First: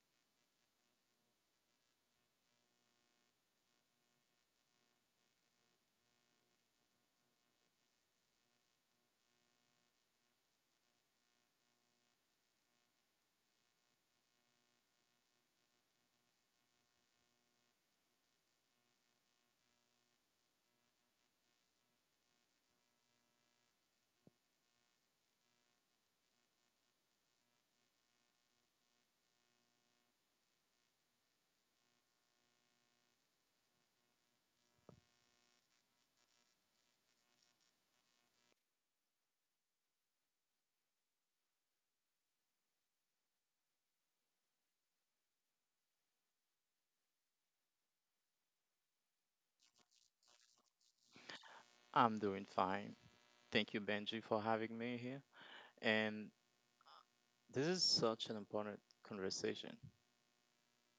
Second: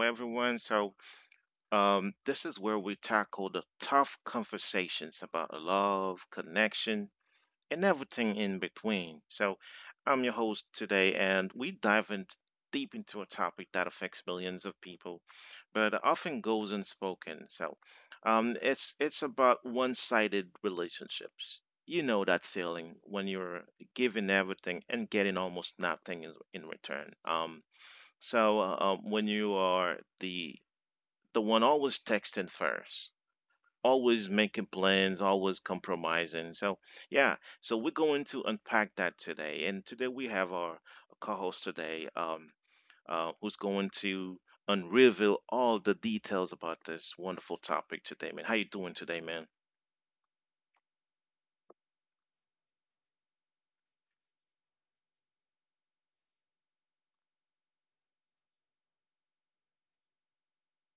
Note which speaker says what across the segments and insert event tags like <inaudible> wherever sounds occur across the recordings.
Speaker 1: everyone. This is where we tackle the tough conversations about love, connection, and everything in between. I'm your host today, and we dive in deep into a topic that affects millions of people, but often goes unspoken. It's about one-sided relationships. You know that feeling when you're giving everything and getting almost nothing in return. When you are the one always texting first, always making plans, always compromising. So we're going to unpack that today. And today we have our co-host today, who's going to unreveal all the details about this wonderful topic today, man. How you doing today, man?
Speaker 2: I'm doing fine. Thank you, Benji, for having me here. And this is such an important conversation.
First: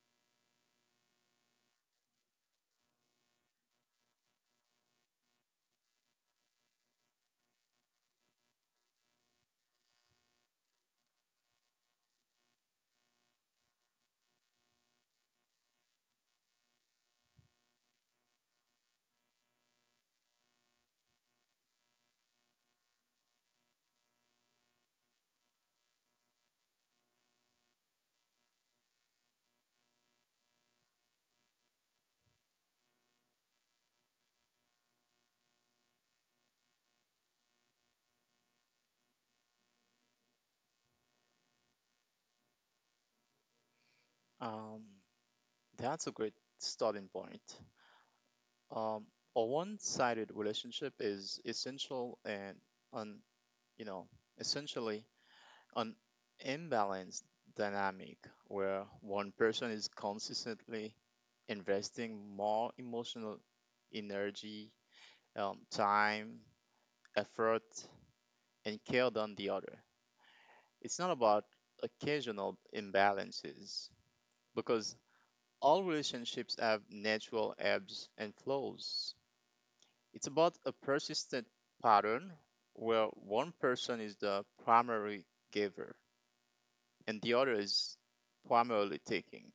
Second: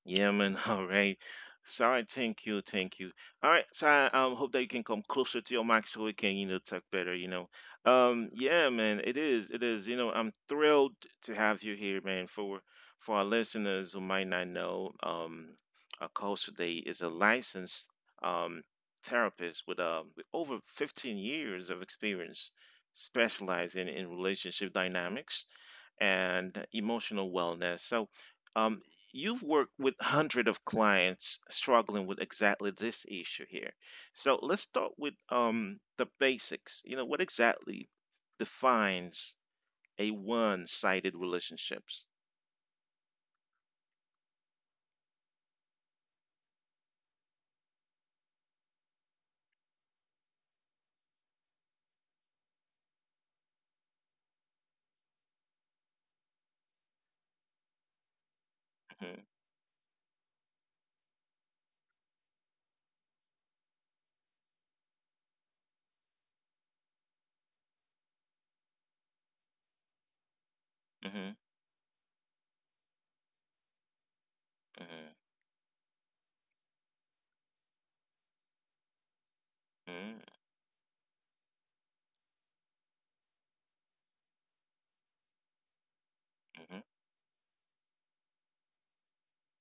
Speaker 1: Yeah, man. <laughs> All right. Sorry. Thank you. Thank you. All right. So I Hope that you can come closer to your mic so we can, you know, talk better, you know. Yeah, man, it is. It is. You know, I'm thrilled to have you here, man. For our listeners who might not know, our coach today is a licensed um therapist with over 15 years of experience specializing in relationship dynamics and emotional wellness. Um, you've worked with hundreds of clients struggling with exactly this issue here. So, let's start with the basics. You know, what exactly defines a one-sided relationships?
Speaker 2: Um, that's a great starting point. Um, a one-sided relationship is essential and un, you know, essentially an imbalanced dynamic where
Speaker 1: Hmm.
Speaker 2: one person is consistently investing more emotional energy, time, effort, and care than the other. It's not
Speaker 1: Hmm.
Speaker 2: about occasional imbalances because all relationships have natural ebbs and flows.
Speaker 1: Hmm. Hmm.
Speaker 2: It's about a persistent pattern where one person is the primary giver
Speaker 1: Hmm.
Speaker 2: and the other is primarily taking.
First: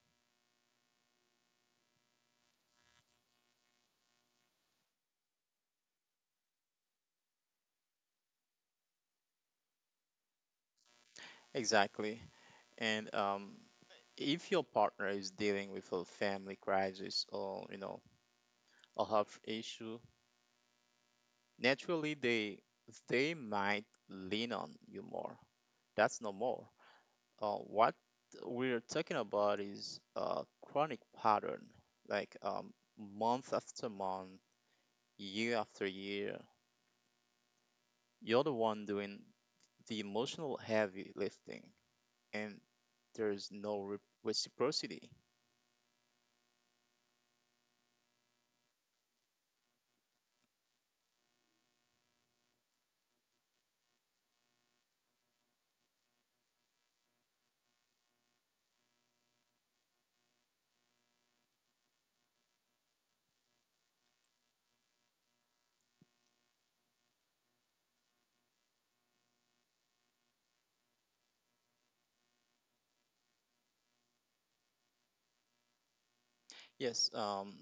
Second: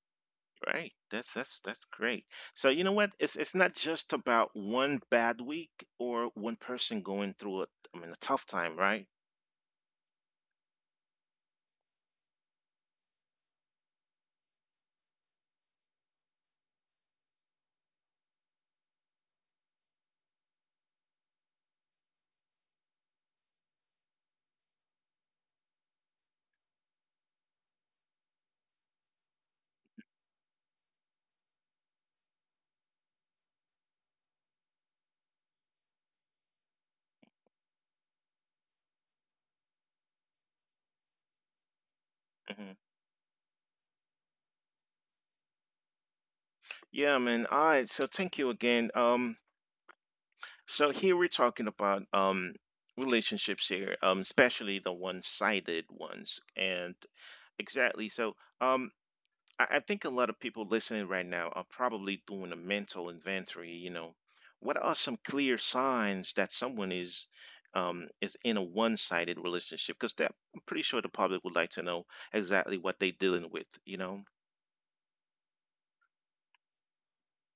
Speaker 1: Right. That's great. So you know what? It's not just about one bad week or one person going through I mean, a tough time, right?
Speaker 2: Exactly. And if your partner is dealing with a family crisis or a health issue, naturally they might lean on you more. That's no more. What we're talking about is a chronic pattern, like month after month, year after year. You're the one doing the emotional heavy lifting, and
Speaker 1: Hmm.
Speaker 2: there's no reciprocity.
Speaker 1: Yeah, man. All right. So thank you again. So here we're talking about relationships here, especially the one-sided ones, and exactly. Um, I think a lot of people listening right now are probably doing a mental inventory. You know, what are some clear signs that someone is in a one-sided relationship? Because that I'm pretty sure the public would like to know exactly what they're dealing with. You know.
Speaker 2: Yes,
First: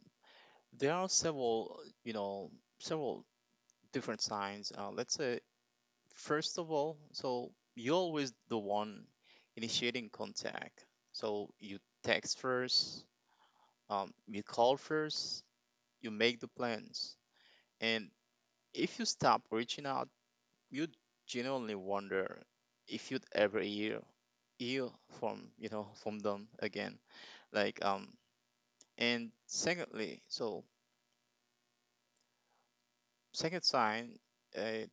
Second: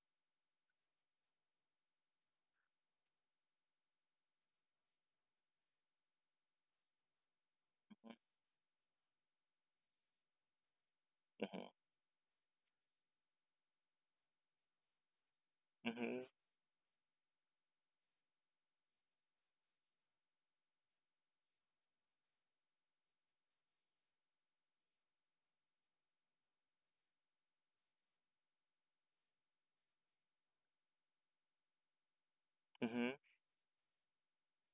Speaker 2: there are several different signs. Let's say, first of all, so you're always the one initiating contact. So
Speaker 1: Mhm.
Speaker 2: you text first, you call first, you
Speaker 1: Mhm.
Speaker 2: make the plans. And if you stop reaching out, you genuinely wonder if you'd ever hear from from them again. Like um and secondly, so
Speaker 1: Mhm.
Speaker 2: second sign, uh,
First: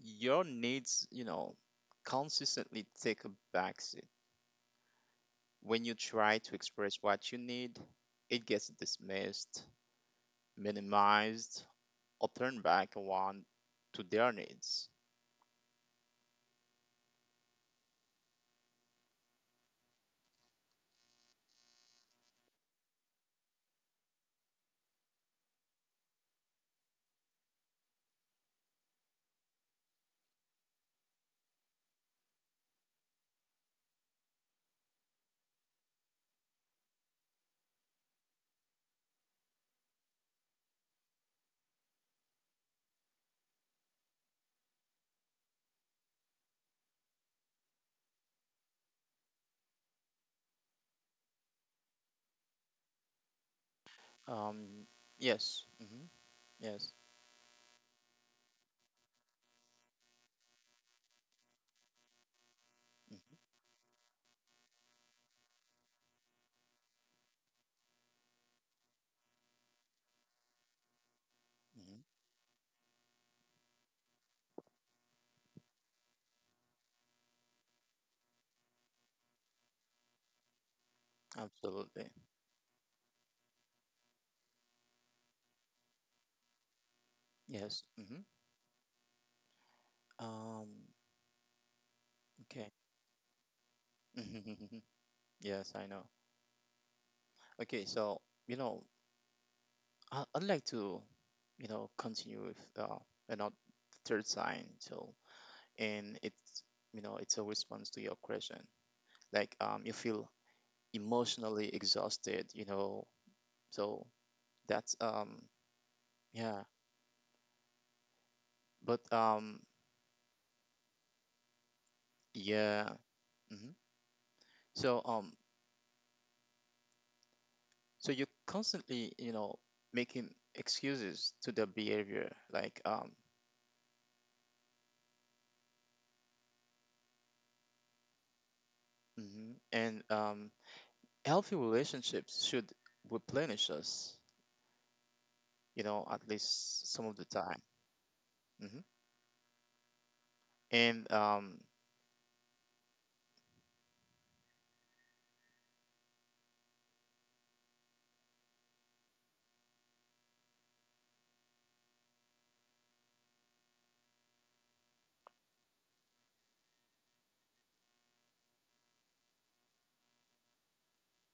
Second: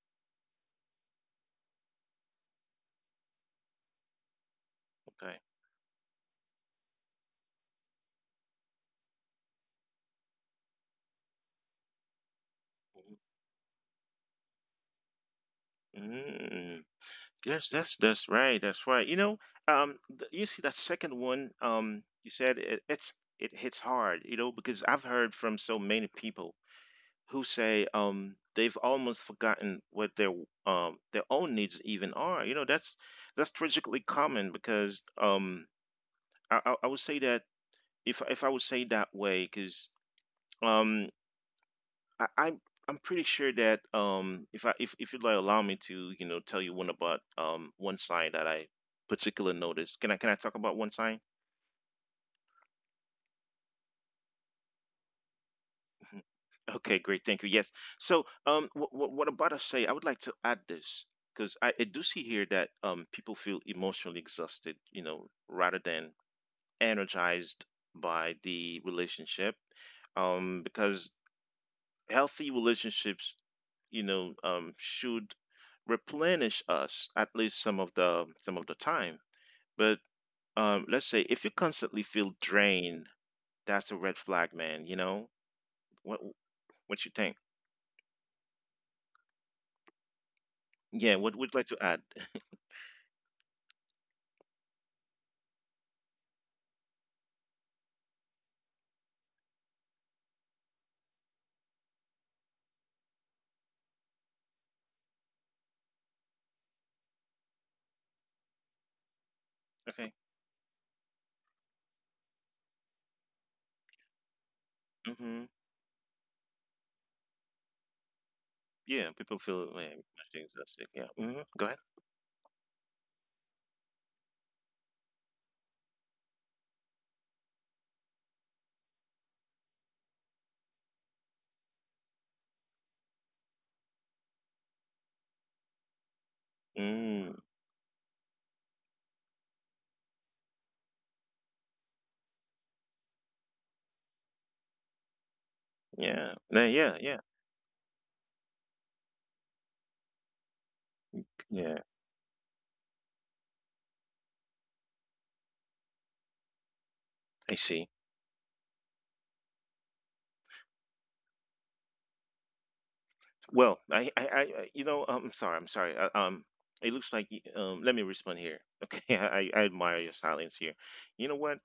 Speaker 2: your needs consistently take a backseat.
Speaker 1: Okay.
Speaker 2: When you try to express what you need, it gets dismissed, minimized, or turned back around to their needs.
Speaker 1: Mm, yes, that's right. That's right. You see that second one, you said it, it hits hard, you know, because I've heard from so many people who say they've almost forgotten what their own needs even are. You know, that's tragically common because I would say that if I would say that way because um I, I'm I'm pretty sure that if I if you'd like allow me to you know tell you one about one sign that I particularly noticed. Can I talk about one sign?
Speaker 2: Um, yes. Mm-hmm.
Speaker 1: Okay,
Speaker 2: Yes.
Speaker 1: great. Thank you. Yes. So, what about us say? I would like to add this because I do see here that people feel emotionally exhausted, you know, rather than energized by the relationship, because
Speaker 2: Mm-hmm. Mm-hmm.
Speaker 1: healthy relationships, should replenish us at least some of the time. But let's say if you constantly
Speaker 2: Absolutely.
Speaker 1: feel drained, that's a red flag, man. You know, what what you think?
Speaker 2: Yes. Mm-hmm. Um,
Speaker 1: Yeah. What would you like to add?
Speaker 2: okay. <laughs> Yes, I know. Okay, so, you know, I'd like to, continue with uh, another third sign. So, and it's a response to your question. Like,
Speaker 1: Okay.
Speaker 2: you feel emotionally exhausted, so that's,
Speaker 1: Mhm.
Speaker 2: yeah.
Speaker 1: Yeah, people
Speaker 2: But,
Speaker 1: feel it
Speaker 2: um,
Speaker 1: when machines are sick. Yeah. Go ahead.
Speaker 2: yeah. Hmm. So, um, So you're constantly, making excuses to the behavior, like
Speaker 1: Mm,
Speaker 2: mhm. and healthy relationships should replenish us,
Speaker 1: yeah. No,
Speaker 2: at least some of the time. hmm And
Speaker 1: yeah. I see. Well, you know, I'm sorry, I'm sorry. It looks like, let me respond here. <laughs> Okay, I admire your silence here. You know what?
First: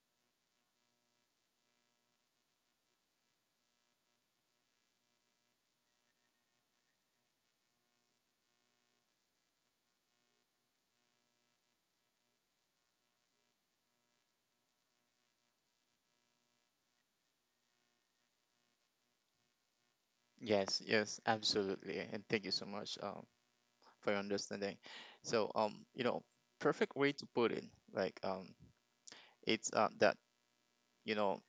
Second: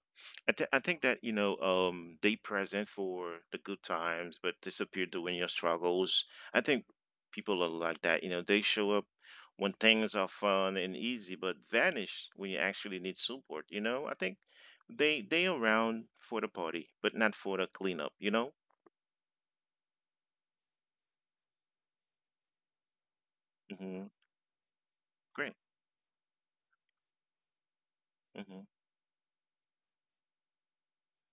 Speaker 1: I think that, you know, they present for the good times, but disappear during your struggles. I think people are like that. You know, they show up when things are fun and easy, but vanish when you actually need support. You know, I think they around for the party, but not for the cleanup. You know?
Speaker 2: yes, yes, absolutely. And thank you so much for your
Speaker 1: Hmm.
Speaker 2: understanding. So
Speaker 1: Great.
Speaker 2: perfect way to put it, like
Speaker 1: Hmm.
Speaker 2: it's that you know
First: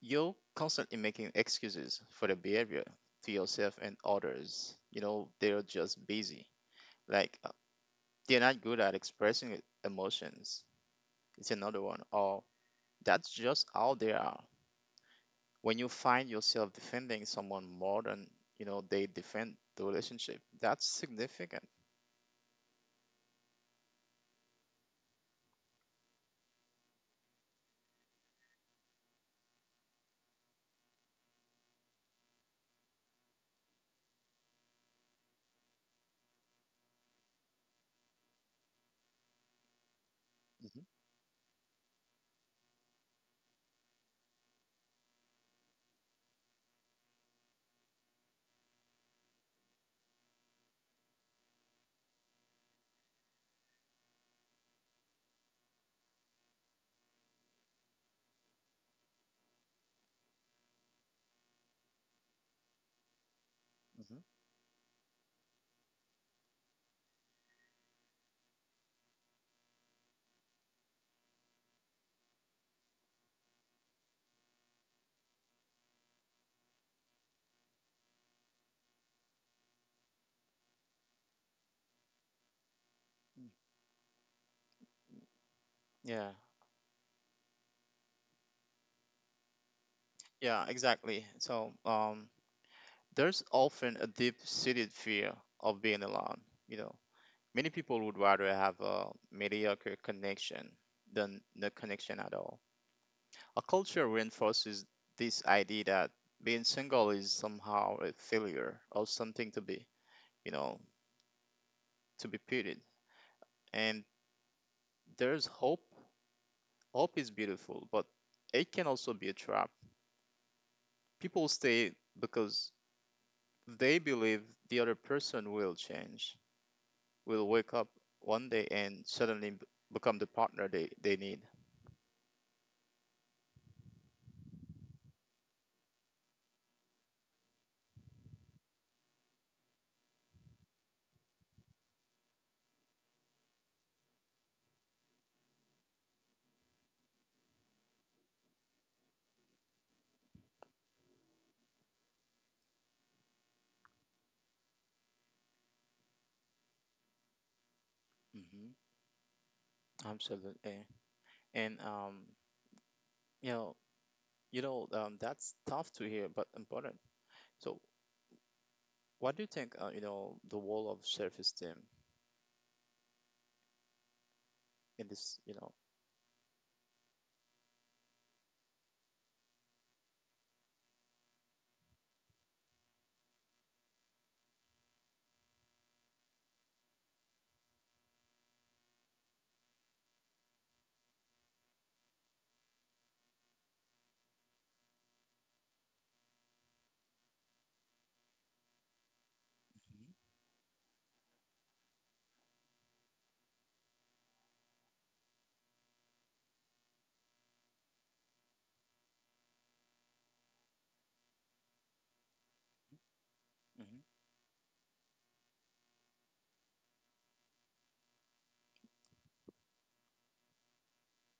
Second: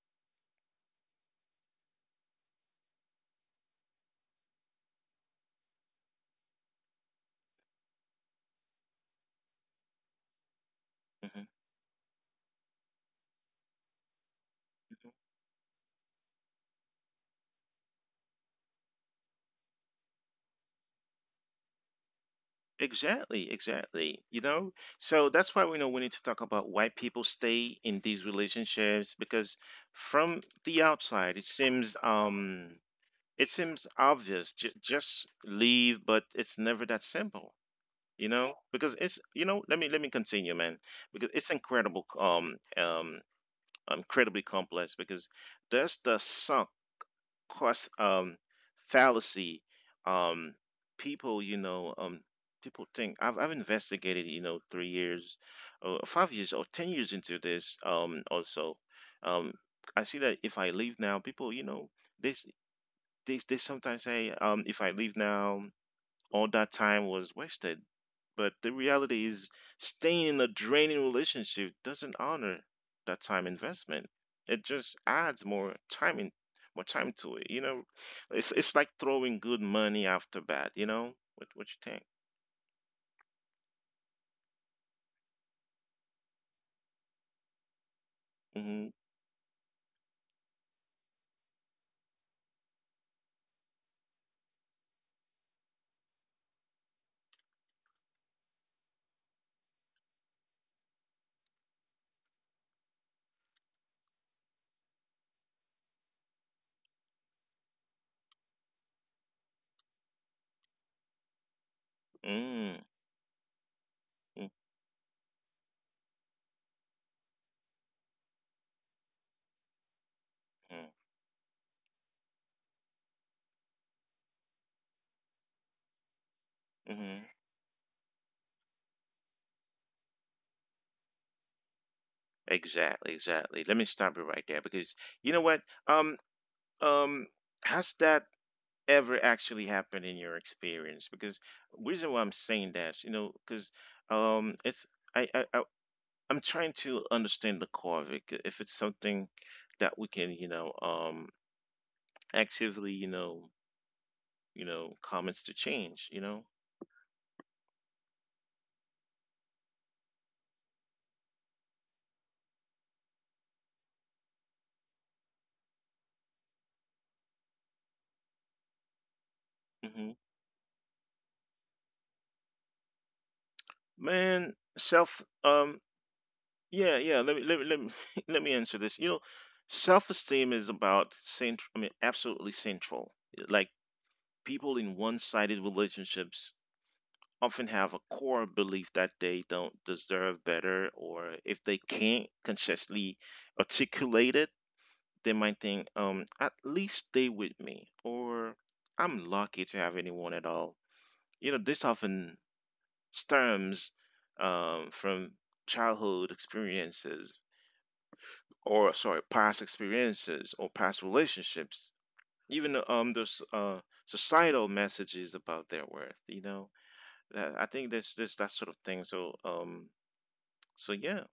Speaker 2: you're constantly making excuses for the behavior to yourself and others. You know, they're just busy. Like, uh, they're not good at expressing emotions.
Speaker 1: Hmm.
Speaker 2: It's another one. Or that's just how they are. When you find yourself defending someone more than they defend the relationship, that's significant.
Speaker 1: Exactly, exactly. You know, so that's why we know we need to talk about why people stay in these relationships because from the outside it seems obvious just leave, but it's never that simple. You know, because it's you know let me continue, man,
Speaker 2: Hmm.
Speaker 1: because it's incredible incredibly complex because there's the sunk course fallacy um people you know people think I've investigated you know 3 years or 5 years or 10 years into this also um I see that if I leave now people you know this they, they sometimes say
Speaker 2: Hmm.
Speaker 1: if I leave now all that time was wasted. But the reality is, staying in a draining relationship doesn't honor that time investment. It just adds more time in, more time to it. You know, it's like throwing good money after bad. You know, what you think?
Speaker 2: Yeah,
Speaker 1: Mm-hmm.
Speaker 2: yeah, exactly. So, there's often a deep-seated fear of being alone, you know, many people would rather have a mediocre connection than no connection at all. A culture reinforces this idea that being single is somehow a failure or something to be, you know, pitied.
Speaker 1: Mm-hmm.
Speaker 2: And there's hope. Hope is beautiful, but it can also be a trap.
Speaker 1: Mm-hmm.
Speaker 2: People stay because they believe the other person will change,
Speaker 1: Mm-hmm.
Speaker 2: will wake up one day and suddenly become the partner they need.
Speaker 1: Exactly, exactly. Let me stop you right there because you know what? Um, um, has that ever actually happened in your experience because reason why I'm saying that you know because it's I, I i I'm trying to understand the core of it if it's something that we can you know actively you know comments to change you know.
Speaker 2: hmm Absolutely. And you know, that's tough to hear, but important. So, what do you think?
Speaker 1: Mm-hmm.
Speaker 2: The role of sheriff is
Speaker 1: Man,
Speaker 2: in
Speaker 1: self
Speaker 2: this.
Speaker 1: Yeah, yeah, let me <laughs> let me answer this. You know, self-esteem is about central I mean absolutely central. Like people in one-sided relationships often have a core belief that they don't deserve better or if they can't consciously articulate it, they might think at least stay with me or I'm lucky to have
Speaker 2: Hmm.
Speaker 1: anyone at all. You know, this often stems from childhood experiences or sorry past experiences or past relationships even those
Speaker 2: Hmm.
Speaker 1: societal messages about their worth you know. I think there's this that sort of thing so yeah.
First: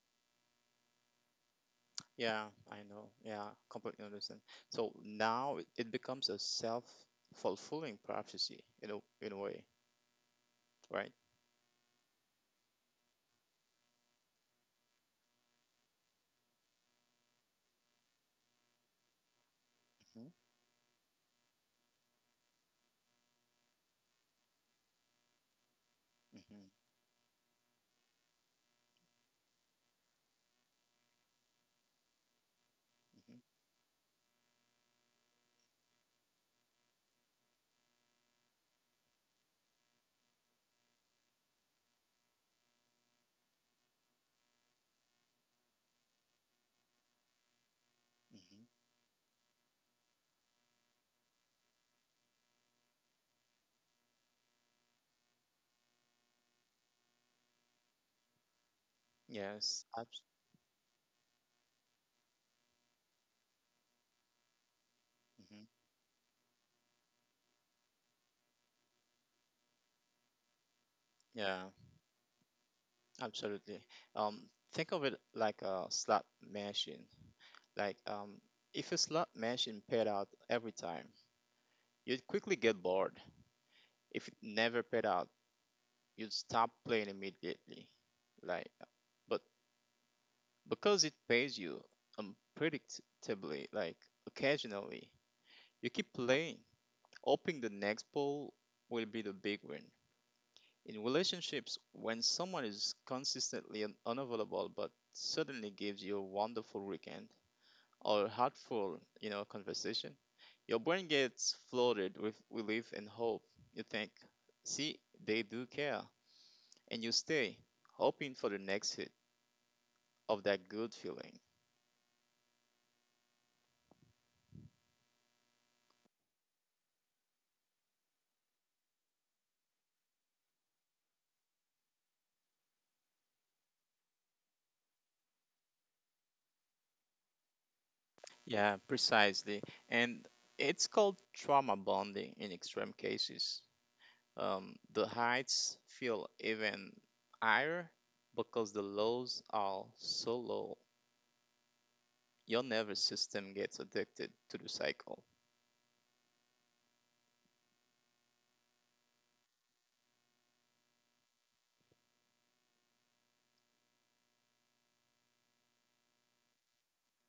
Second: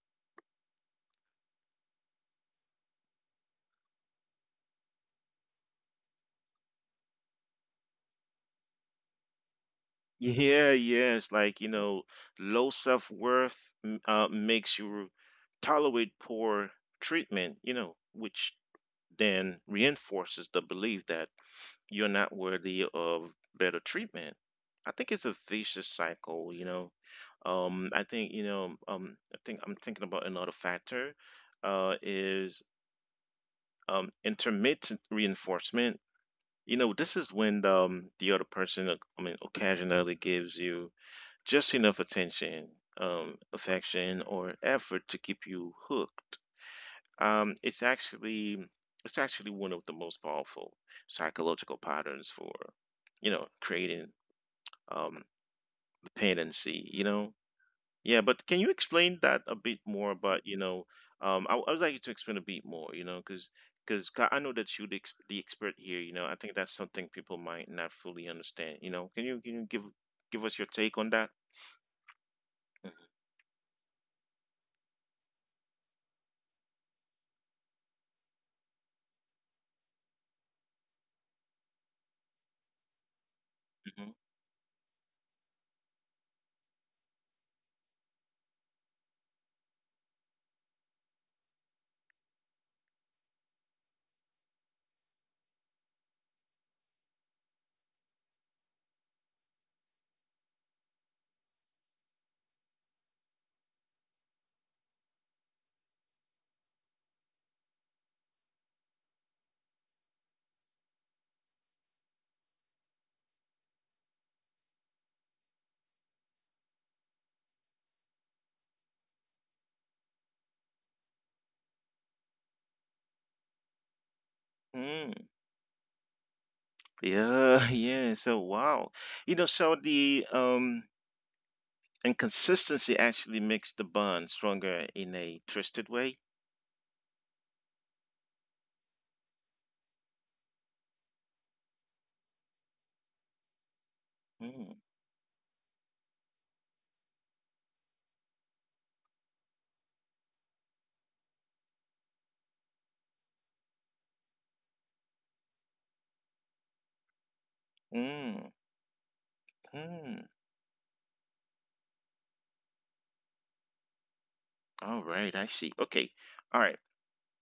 Speaker 2: Yeah, I know, yeah, completely understand. So now it becomes a self-fulfilling prophecy in a way, right?
Speaker 1: Yeah it's like you know low self-worth makes you tolerate poor treatment you know which then
Speaker 2: Hmm.
Speaker 1: reinforces the belief that you're not worthy of better treatment. I think it's a vicious cycle, you
Speaker 2: Hmm.
Speaker 1: know. I think you know. I think I'm thinking about another factor. Is
Speaker 2: Hmm.
Speaker 1: intermittent reinforcement. You know, this is when the other person, I mean, occasionally gives you just enough attention, affection, or effort to keep you hooked um, it's actually
Speaker 2: Hmm.
Speaker 1: it's actually one of the most powerful psychological patterns for, you know, creating um, dependency. You know, yeah. But can you explain that a bit
Speaker 2: Yes,
Speaker 1: more about you know? I would like you to explain a bit more. You know, because I know that you're the, the
Speaker 2: mhm.
Speaker 1: expert here. You know, I think that's something people might not fully understand. You know, can you give give us your take on that?
Speaker 2: Yeah, absolutely. Think of it like a slot machine. Like, um, if a slot machine paid out every time, you'd quickly get bored.
Speaker 1: Mhm.
Speaker 2: If it never paid out, you'd stop playing immediately. Like, but because it pays you unpredictably, like occasionally, you keep playing, hoping the next poll will be the big win. In relationships, when someone is consistently unavailable but suddenly gives you a wonderful weekend, or heartful conversation, your brain gets flooded with relief and hope. You think, see, they do care. And you stay, hoping for the next hit of that good feeling.
Speaker 1: Mm, yeah, <laughs> yeah. So wow, you know, so the And consistency actually makes the bond stronger in a twisted way.
Speaker 2: Yeah, precisely. And it's called trauma bonding in extreme cases.
Speaker 1: Mm.
Speaker 2: The heights feel even higher because the lows are so low. Your nervous system gets addicted to the cycle.
Speaker 1: Mm. Mm. All right, I see. Okay, all right.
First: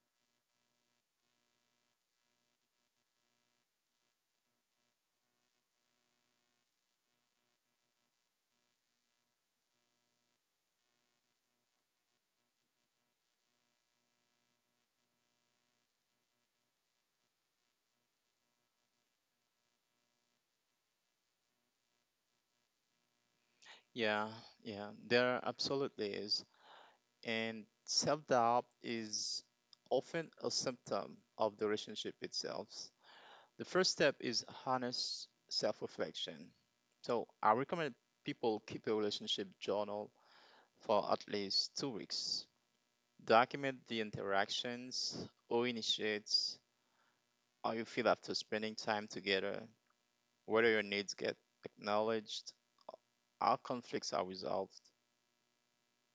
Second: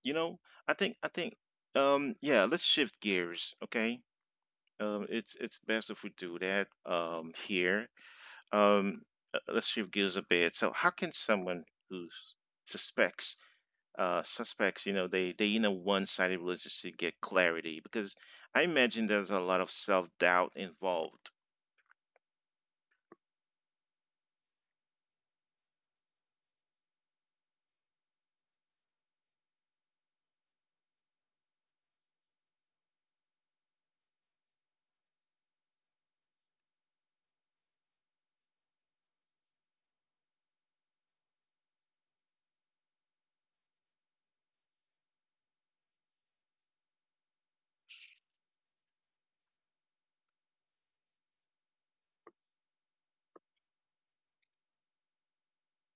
Speaker 1: You know, I think, yeah. Let's shift gears. Okay, it's best if we do that here. Um, let's shift gears a bit. So, how can someone who suspects, suspects, you know, they in a one-sided relationship get clarity? Because I imagine there's a lot of self-doubt involved.
Speaker 2: Yeah, yeah, there absolutely is. And self doubt is often a symptom of the relationship itself. The first step is honest self reflection. So I recommend people keep a relationship journal for at least 2 weeks. Document the interactions or initiates how you feel after spending time together, whether your needs get acknowledged, how conflicts are resolved.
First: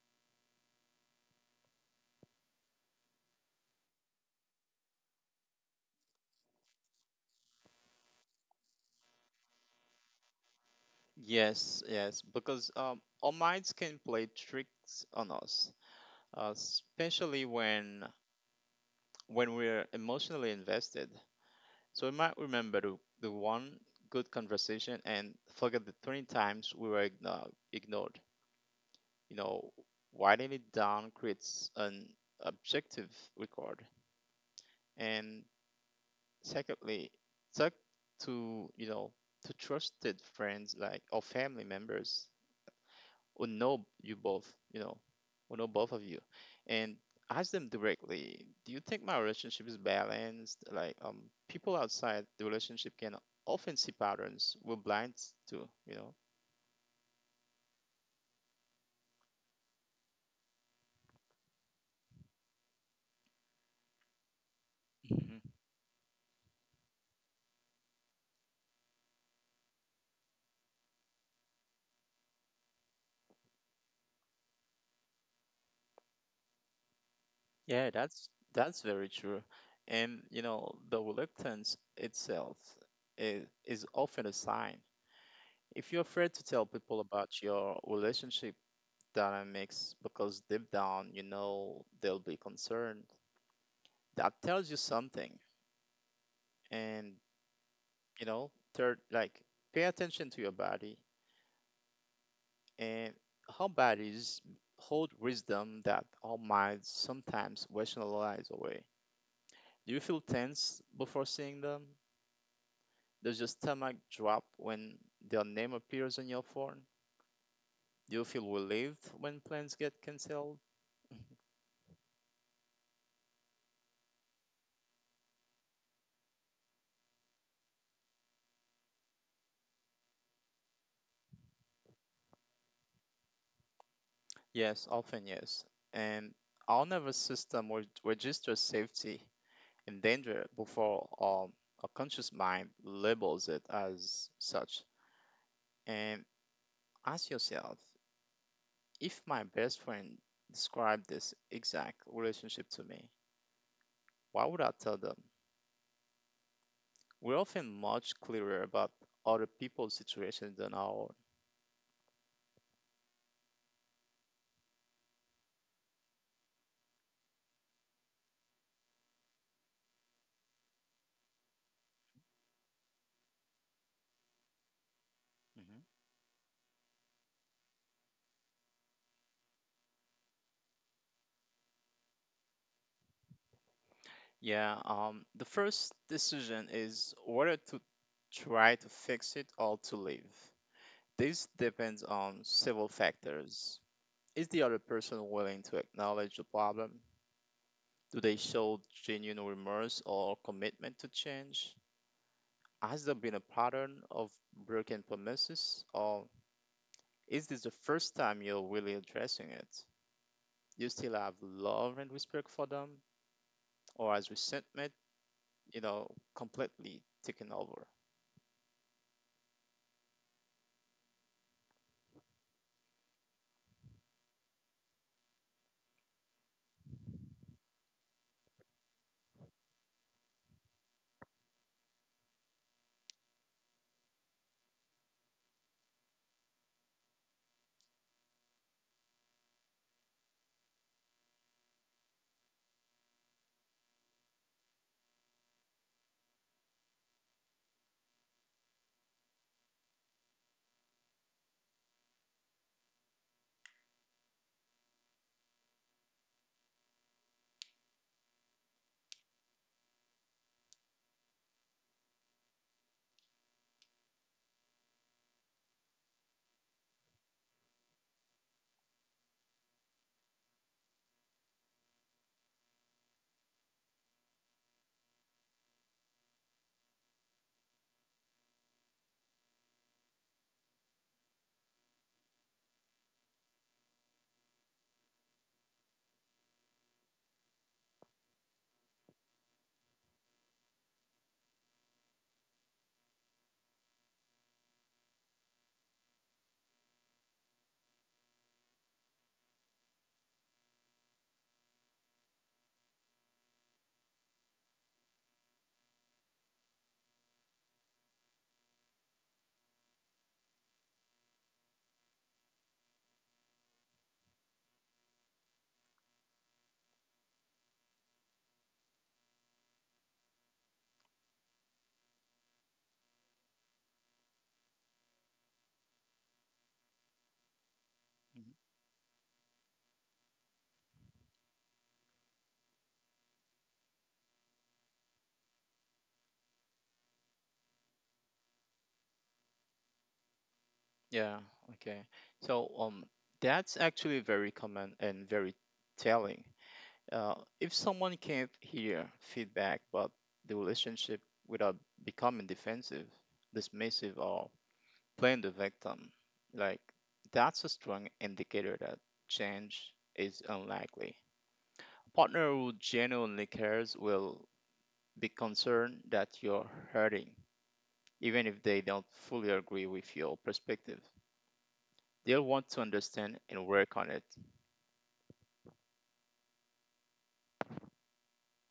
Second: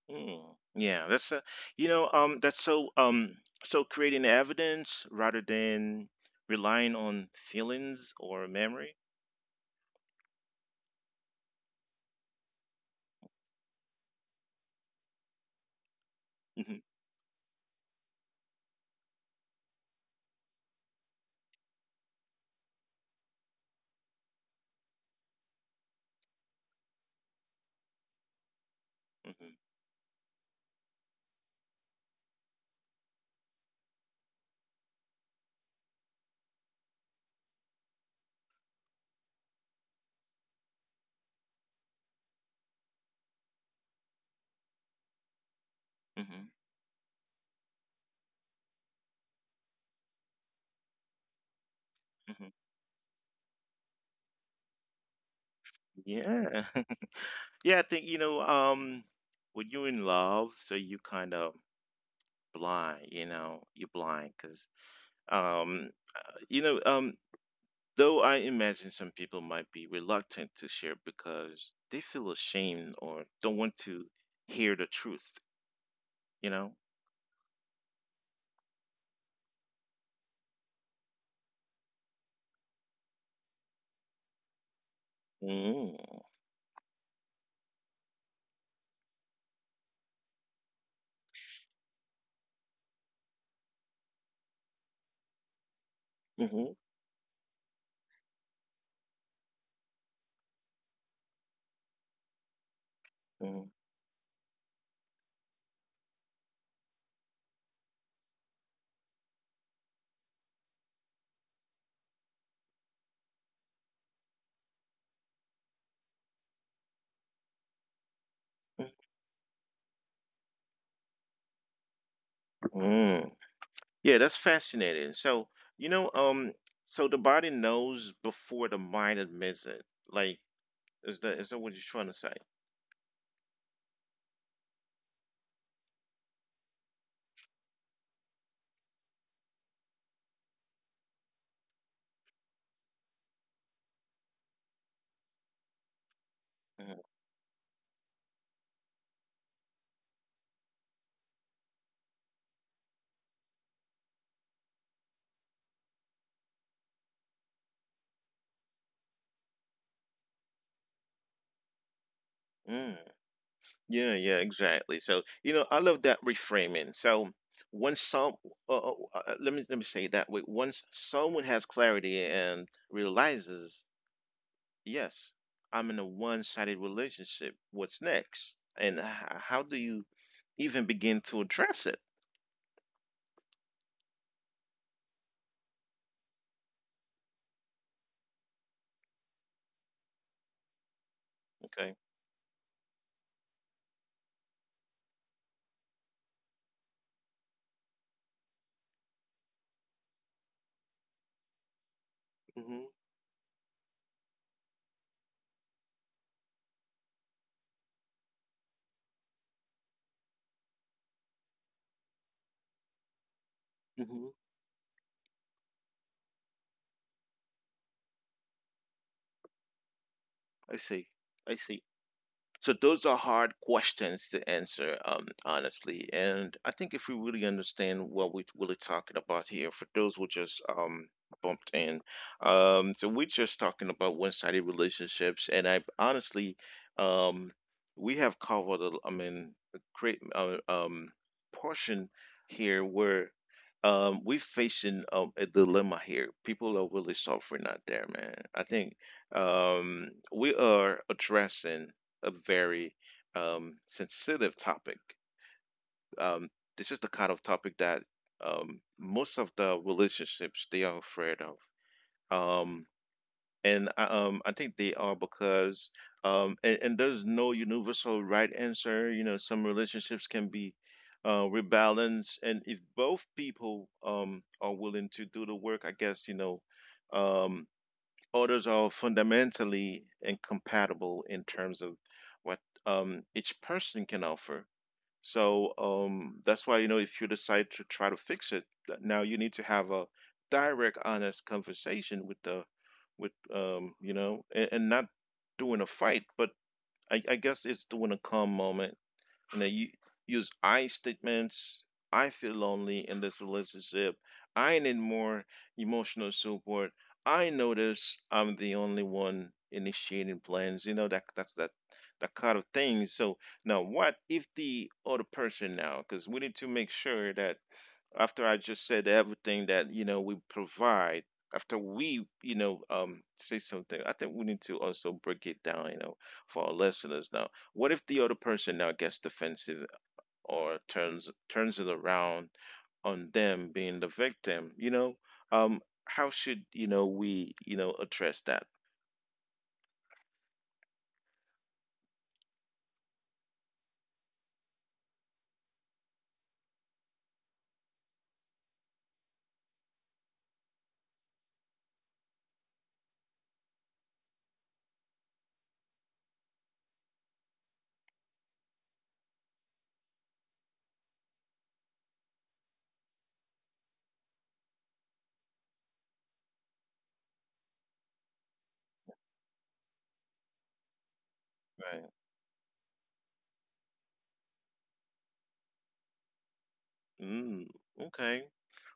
Speaker 1: Mm, yeah, that's you know, that's so, so creating evidence rather than relying on feelings or memory.
Speaker 2: Yes, yes, because our minds can play tricks on us.
Speaker 1: Hmm.
Speaker 2: Especially when we're emotionally invested. So we might remember the one good conversation and forget the 20 times we were ignored.
Speaker 1: Hmm.
Speaker 2: You know, Writing it down creates an objective record. And secondly, talk to, you know, to trusted friends like or family members. Will know you both, will know both of
Speaker 1: Hmm.
Speaker 2: you, and ask them directly, do you think my relationship is balanced? People outside
Speaker 1: Hmm.
Speaker 2: the relationship can often see patterns we're blind to.
Speaker 1: Yeah, <laughs> yeah. I think you know, when you're in love, so you kind of blind, you know, you're blind because,
Speaker 2: hmm
Speaker 1: um, you know, though I imagine some people might be reluctant to share because they feel ashamed or don't want to hear the truth, you know.
Speaker 2: Yeah, that's very true. And the reluctance itself is often a sign.
Speaker 1: Mm.
Speaker 2: If you're afraid to tell people about your relationship dynamics because deep down you know they'll be concerned, that tells you something.
Speaker 1: Mhm.
Speaker 2: And third, like, pay attention to your body, and
Speaker 1: Mhm.
Speaker 2: how bodies hold wisdom that our minds sometimes rationalize away. Do you feel tense before seeing them? Does your stomach drop when their name appears on your phone? Do you feel
Speaker 1: Mm.
Speaker 2: relieved when plans get cancelled?
Speaker 1: Mm. Yeah, that's fascinating. So, you know, so the body knows before the mind admits it. Like, is that what you're trying to say?
Speaker 2: Yes, often yes. And our nervous system registers safety and danger before a conscious mind labels it as such, and
Speaker 1: Mhm.
Speaker 2: ask yourself, if my best friend described this exact relationship to me, what would I tell them? We're often much clearer about other people's situations than our own.
Speaker 1: Mm. Yeah, yeah, exactly. So, you know, I love that reframing. So, once let me say it that way. Once someone has clarity and realizes, yes, I'm in a one-sided relationship. What's next? And how do you even begin to address it?
Speaker 2: Yeah, the first decision is whether to try to fix it or to leave. This
Speaker 1: Okay.
Speaker 2: depends on several factors. Is the other person willing to acknowledge the problem? Do they show genuine remorse or commitment to change?
Speaker 1: Mhm.
Speaker 2: Has there been a pattern of broken promises, or is this the first time you're really addressing it? You still have love and respect for them, or
Speaker 1: Mhm.
Speaker 2: has resentment, you know, completely taken over?
Speaker 1: I see. I see. So those are hard questions to answer honestly and I think if we really understand what we're really talking about here for those who just bumped in so we're just talking about one-sided relationships and I honestly um, we have covered I mean a great portion here where we're facing a dilemma here people are really suffering out there man I think we are addressing a very sensitive topic. Um, this is the kind of topic that most of the relationships they are afraid of, um, I think they are because and there's no universal right answer. You know, some relationships can be rebalanced, and if both people are willing to do the work, I guess you know. Um, Orders are fundamentally incompatible in terms of what each person can offer. So that's why, you know, if you decide to try to fix it, now you need to have a direct, honest conversation with the, with, you know, and not doing a fight, but I guess it's doing a calm moment and they use I statements. I feel lonely in this relationship. I need more emotional support. I notice I'm the only one initiating plans. You know that's that kind of thing. So now, what if the other person now? Because we need to make sure that after I just said everything that you know we provide, after we say something, I think we need to also break it down, you know, for our listeners. Now, what if the other
Speaker 2: Mhm.
Speaker 1: person now gets defensive or turns it around on them being the victim? You know, how should you know we you know address that?
Speaker 2: Yeah, okay. So um, that's actually very common and very telling. If someone can't hear feedback but the relationship without becoming defensive, dismissive, or playing the victim, like that's a strong indicator that change is unlikely. A partner who genuinely cares will be concerned that you're hurting, even if they don't fully agree with your perspective.
Speaker 1: Right.
Speaker 2: They'll want to understand and work on it.
Speaker 1: Mm, okay.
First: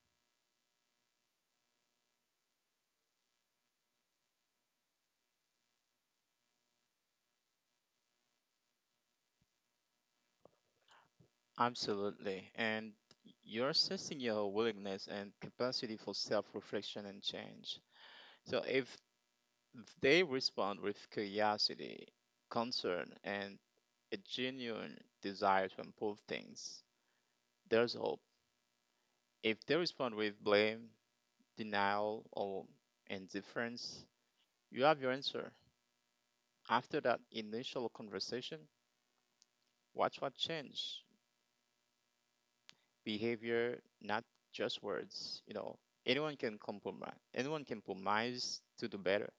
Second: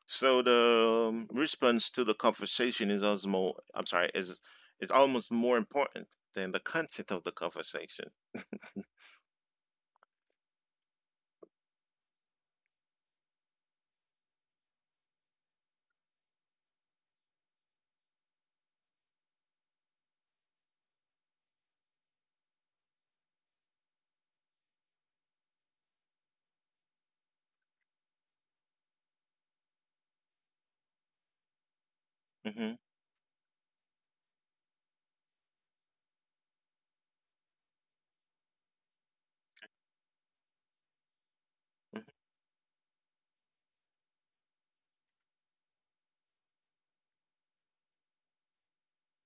Speaker 1: So the response to the conversation is also more, I'm sorry, is almost more important than the content of the conversation.
Speaker 2: Absolutely. And you're assessing your willingness and capacity for self reflection and change. So if they respond with curiosity, concern, and a genuine desire to improve things, there's hope. If they respond with blame, denial, or
Speaker 1: hmm
Speaker 2: indifference, you have your answer. After that initial conversation, watch what change. Behavior, not just words. Anyone can compromise. Anyone can compromise to do better.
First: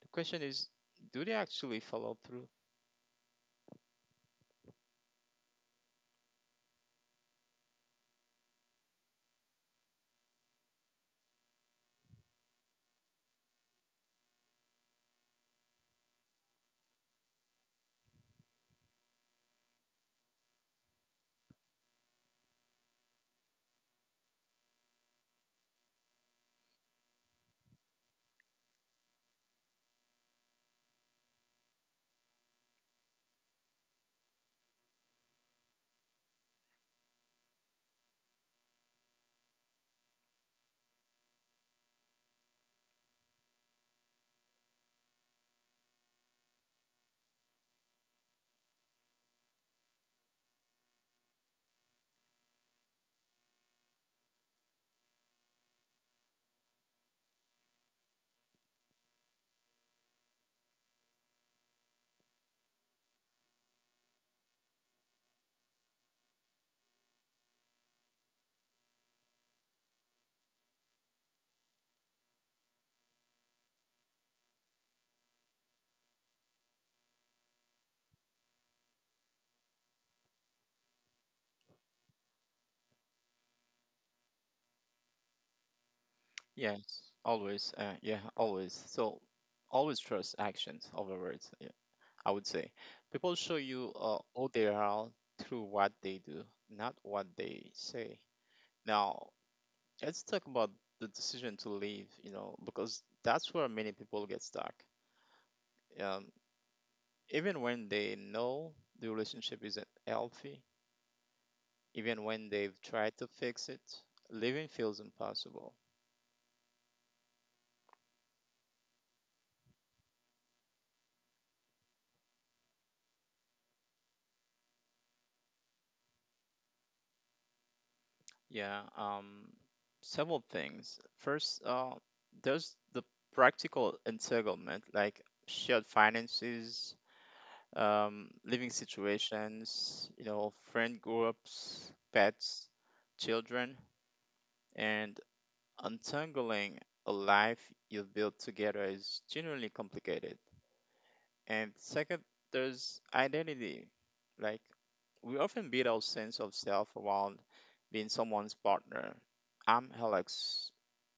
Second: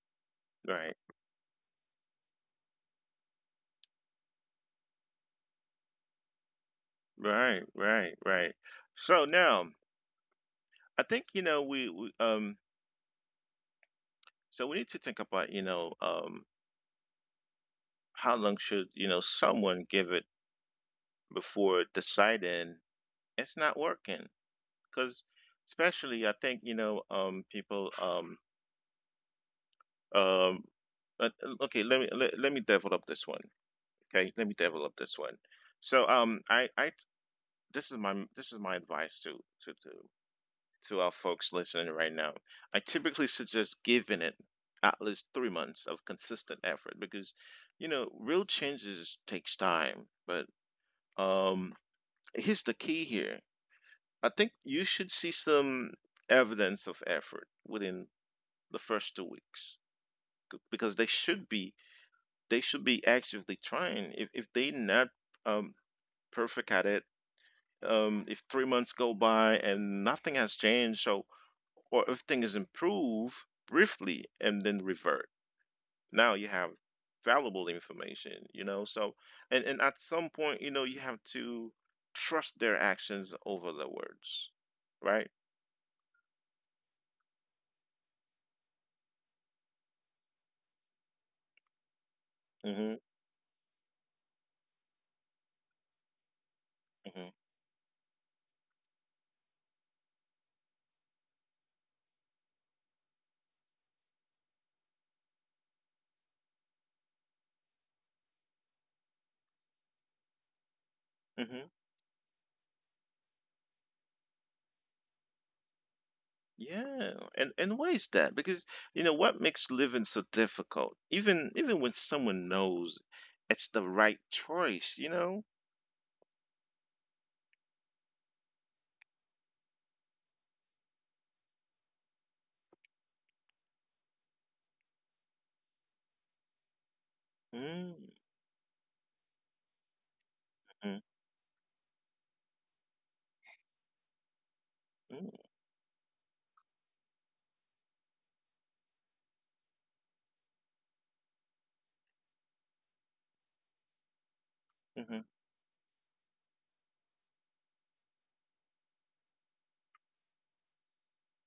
Speaker 2: The question is,
Speaker 1: Right.
Speaker 2: do they actually follow through?
Speaker 1: Right, right, right. So now, I think you know we we need to think about how long should you know someone give it before deciding it's not working? Because especially I think you know people um okay let me develop this one. Okay, let me develop this one. So I this is my advice to to to our folks listening right now. I typically suggest giving it at least 3 months of consistent effort because, you know, real changes takes time. But um, here's the key here. I think you should see some evidence of effort within the first 2 weeks because they should be actively trying. If they not um, perfect at it, if 3 months go by and nothing has changed, so or if things improve briefly and then revert. Now you have valuable information, you know. So and at some point, you know, you have to trust their actions over their words, right?
Speaker 2: Yes, always. Yeah, always. So always trust actions over words. Yeah. I would say.
Speaker 1: hmm
Speaker 2: People show you all they are through what they do, not what
Speaker 1: hmm
Speaker 2: they say. Now, let's talk about the decision to leave, because that's where many people get stuck. Um, even when they know the relationship isn't healthy,
Speaker 1: hmm
Speaker 2: even when they've tried to fix it, leaving feels impossible.
Speaker 1: Yeah, and why is that? Because you know what makes living so difficult, even when someone knows it's the right choice, you know.
Speaker 2: Yeah, several things. First, there's the practical entanglement, like shared finances,
Speaker 1: Mm-hmm.
Speaker 2: living situations,
Speaker 1: Mm-hmm,
Speaker 2: friend groups, pets, children, and untangling a life you've built together is genuinely complicated. And second, there's identity. Like,
Speaker 1: mm-hmm.
Speaker 2: we often build our sense of self around being someone's partner. I'm Alex's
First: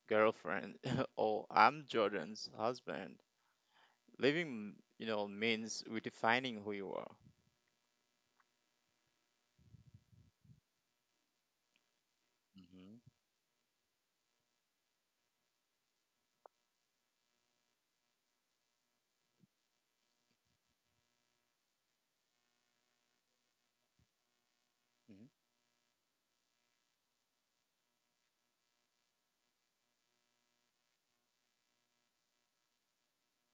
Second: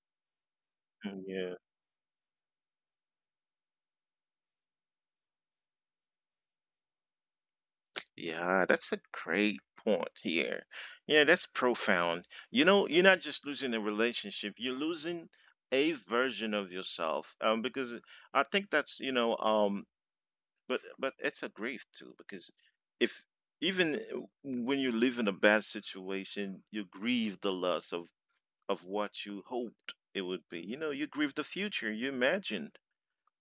Speaker 2: girlfriend, <laughs>
Speaker 1: Mm,
Speaker 2: or
Speaker 1: yeah,
Speaker 2: I'm Jordan's husband. Living, means redefining who you are.
Speaker 1: yeah, that's a great point here. Yeah, that's profound. You know, you're not just losing a relationship, you're losing a version of yourself. Because I think that's, you know, but it's a grief too, because if even when you
Speaker 2: Hmm.
Speaker 1: live in a bad situation, you grieve the loss of what you hoped it would be. You know, you grieve the future you imagine.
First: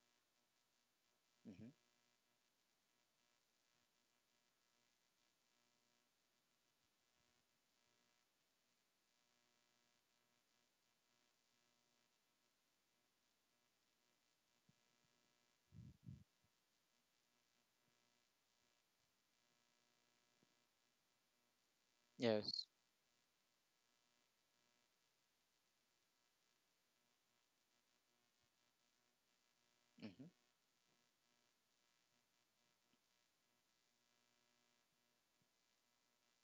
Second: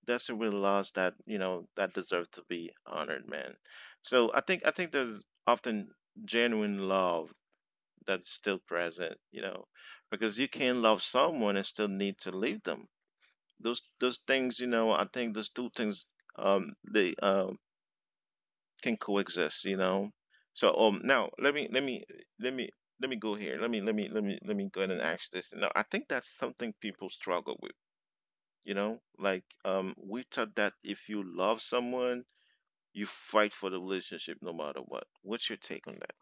Speaker 1: That's a real loss that you know
Speaker 2: Hmm.
Speaker 1: that deserves to be honored, man. So I think there's often genuine love that's still present, you know, because you can love someone and still need to leave them. Those things, you know, I think those two things they can coexist, you know. So now let me let me
Speaker 2: Yes.
Speaker 1: let me let me go here. Let me let me let me let me go ahead and ask this. Now I think that's something people struggle with you know like
Speaker 2: Mhm.
Speaker 1: we taught that if you love someone, you fight for the relationship no matter what. What's your take on that?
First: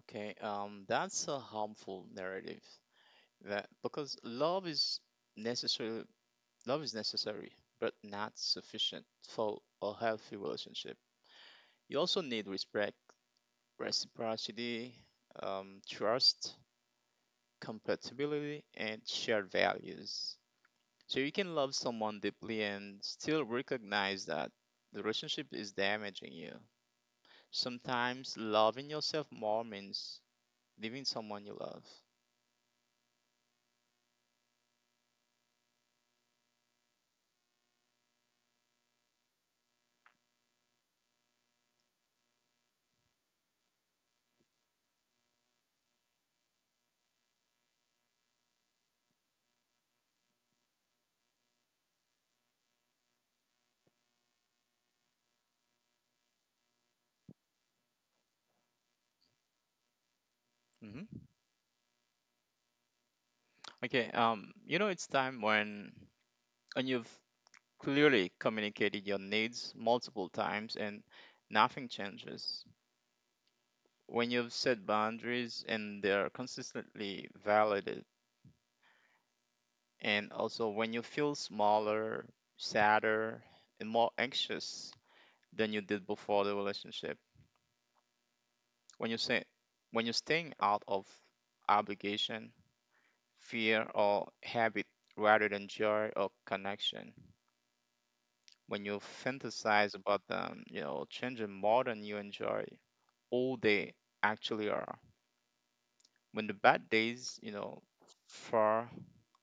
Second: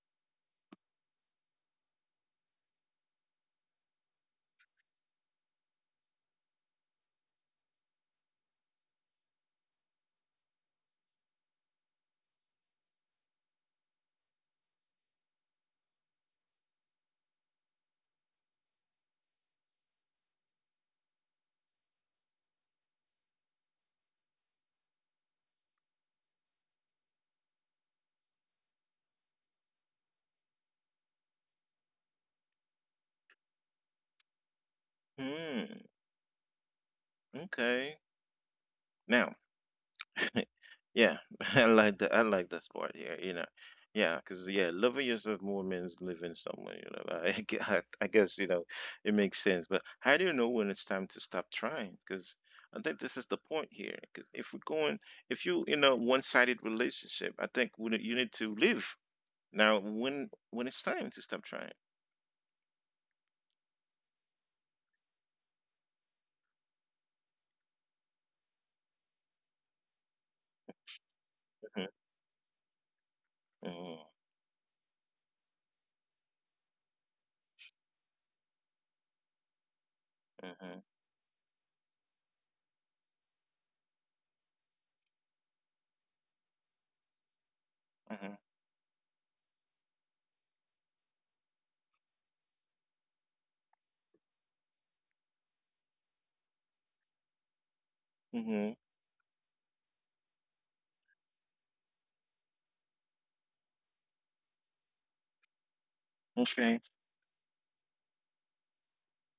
Speaker 2: Okay, that's a harmful narrative that because necessary, love is necessary, but not sufficient for a healthy relationship. You also need respect, reciprocity, trust, compatibility, and shared values. So you can love someone deeply and still recognize that the relationship is damaging you. Sometimes loving yourself more means leaving someone you love.
Speaker 1: Hmm. Okay. Now, <laughs> yeah, <laughs> I like that. I like this part here. You know, yeah, because yeah, loving yourself more means living someone. You know, I, <laughs> gue- I guess you know it makes sense. But how do you know when it's time to stop trying? Because I think this is the point here. Because if we're going, if you in a one-sided relationship, I think we, you need to live now. When it's time to stop trying.
Speaker 2: Okay, it's time when you've clearly communicated your needs multiple times and
Speaker 1: Mm-hmm.
Speaker 2: nothing changes.
Speaker 1: hmm
Speaker 2: When you've set boundaries and they're consistently validated, and also when you feel smaller, sadder, and more anxious than you did before the relationship. When you say when you're staying out of obligation, fear, or habit rather than joy or connection.
Speaker 1: hmm hmm
Speaker 2: When you fantasize about them, changing more than you enjoy all they actually are. When the
Speaker 1: Okay,
Speaker 2: bad days far